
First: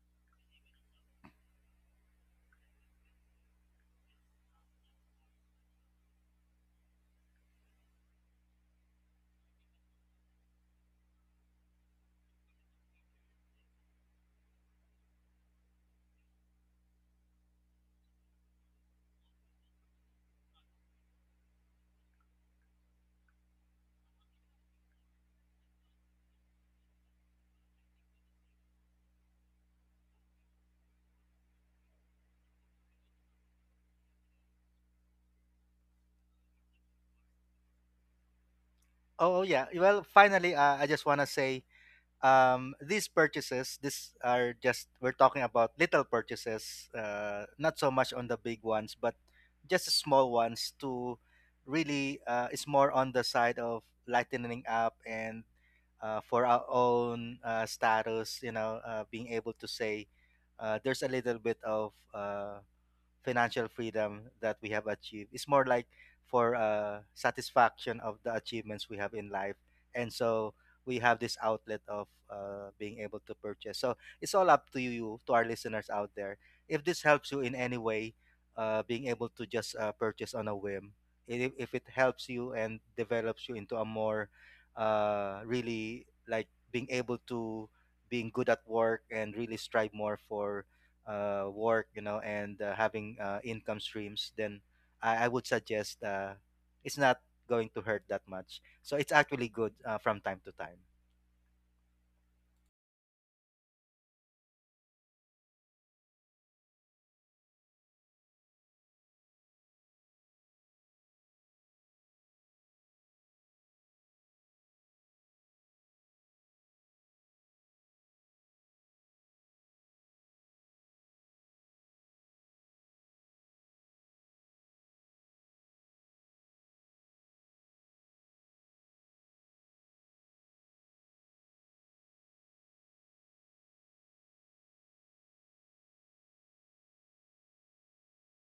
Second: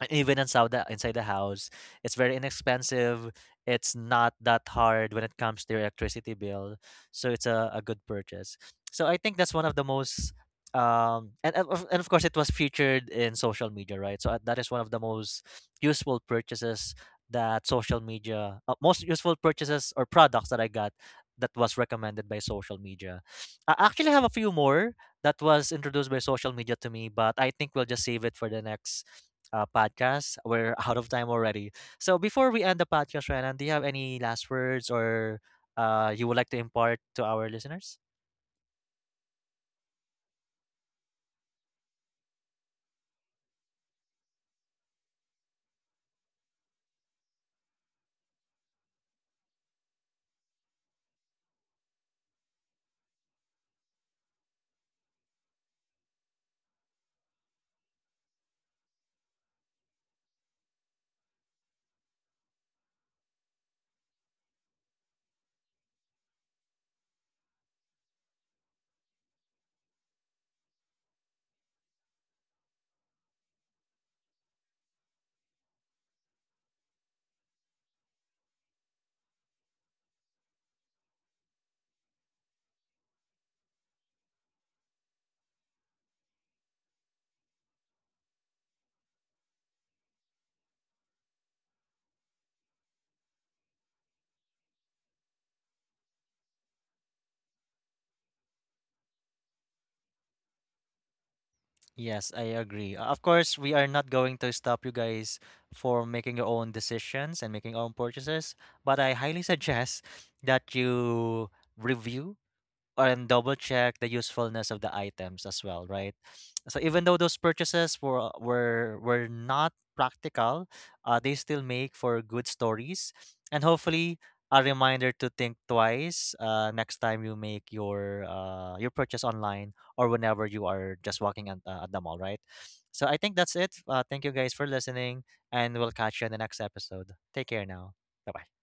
S1: and even inside the house. It's very inexpensive. It's not that hard when it comes to your electricity bill, so it's a good purchase. So I think that's one of the most um, and of course it was featured in social media, right? So that is one of the most useful purchases that social media most useful purchases or products that I got that was recommended by social media. I actually have a few more that was introduced by social media to me, but I think we'll just save it for the next podcast. We're out of time already. So before we end the podcast, Renan, do you have any last words or you would like to impart to our listeners?
S2: Oh, oh, yeah, well, finally, I just want to say, these purchases, these are just, we're talking about little purchases, not so much on the big ones, but just the small ones to really, is more on the side of lightening up, and for our own status, you know, being able to say, there's a little bit of financial freedom that we have achieved. It's more like for satisfaction of the achievements we have in life, and so we have this outlet of being able to purchase. So it's all up to you, to our listeners out there. If this helps you in any way, being able to just purchase on a whim, if it helps you and develops you into a more really like being able to, being good at work and really strive more for work, you know, and having income streams, then I would suggest, it's not going to hurt that much. So it's actually good, from time to time.
S1: Yes, I agree. Of course, we are not going to stop you guys for making your own decisions and making your own purchases, but I highly suggest that you review and double check the usefulness of the items as well, right? So even though those purchases were not practical, they still make for good stories, and hopefully a reminder to think twice next time you make your purchase online or whenever you are just walking at the mall, right? So I think that's it. Thank you guys for listening, and we'll catch you in the next episode. Take care now. Bye bye.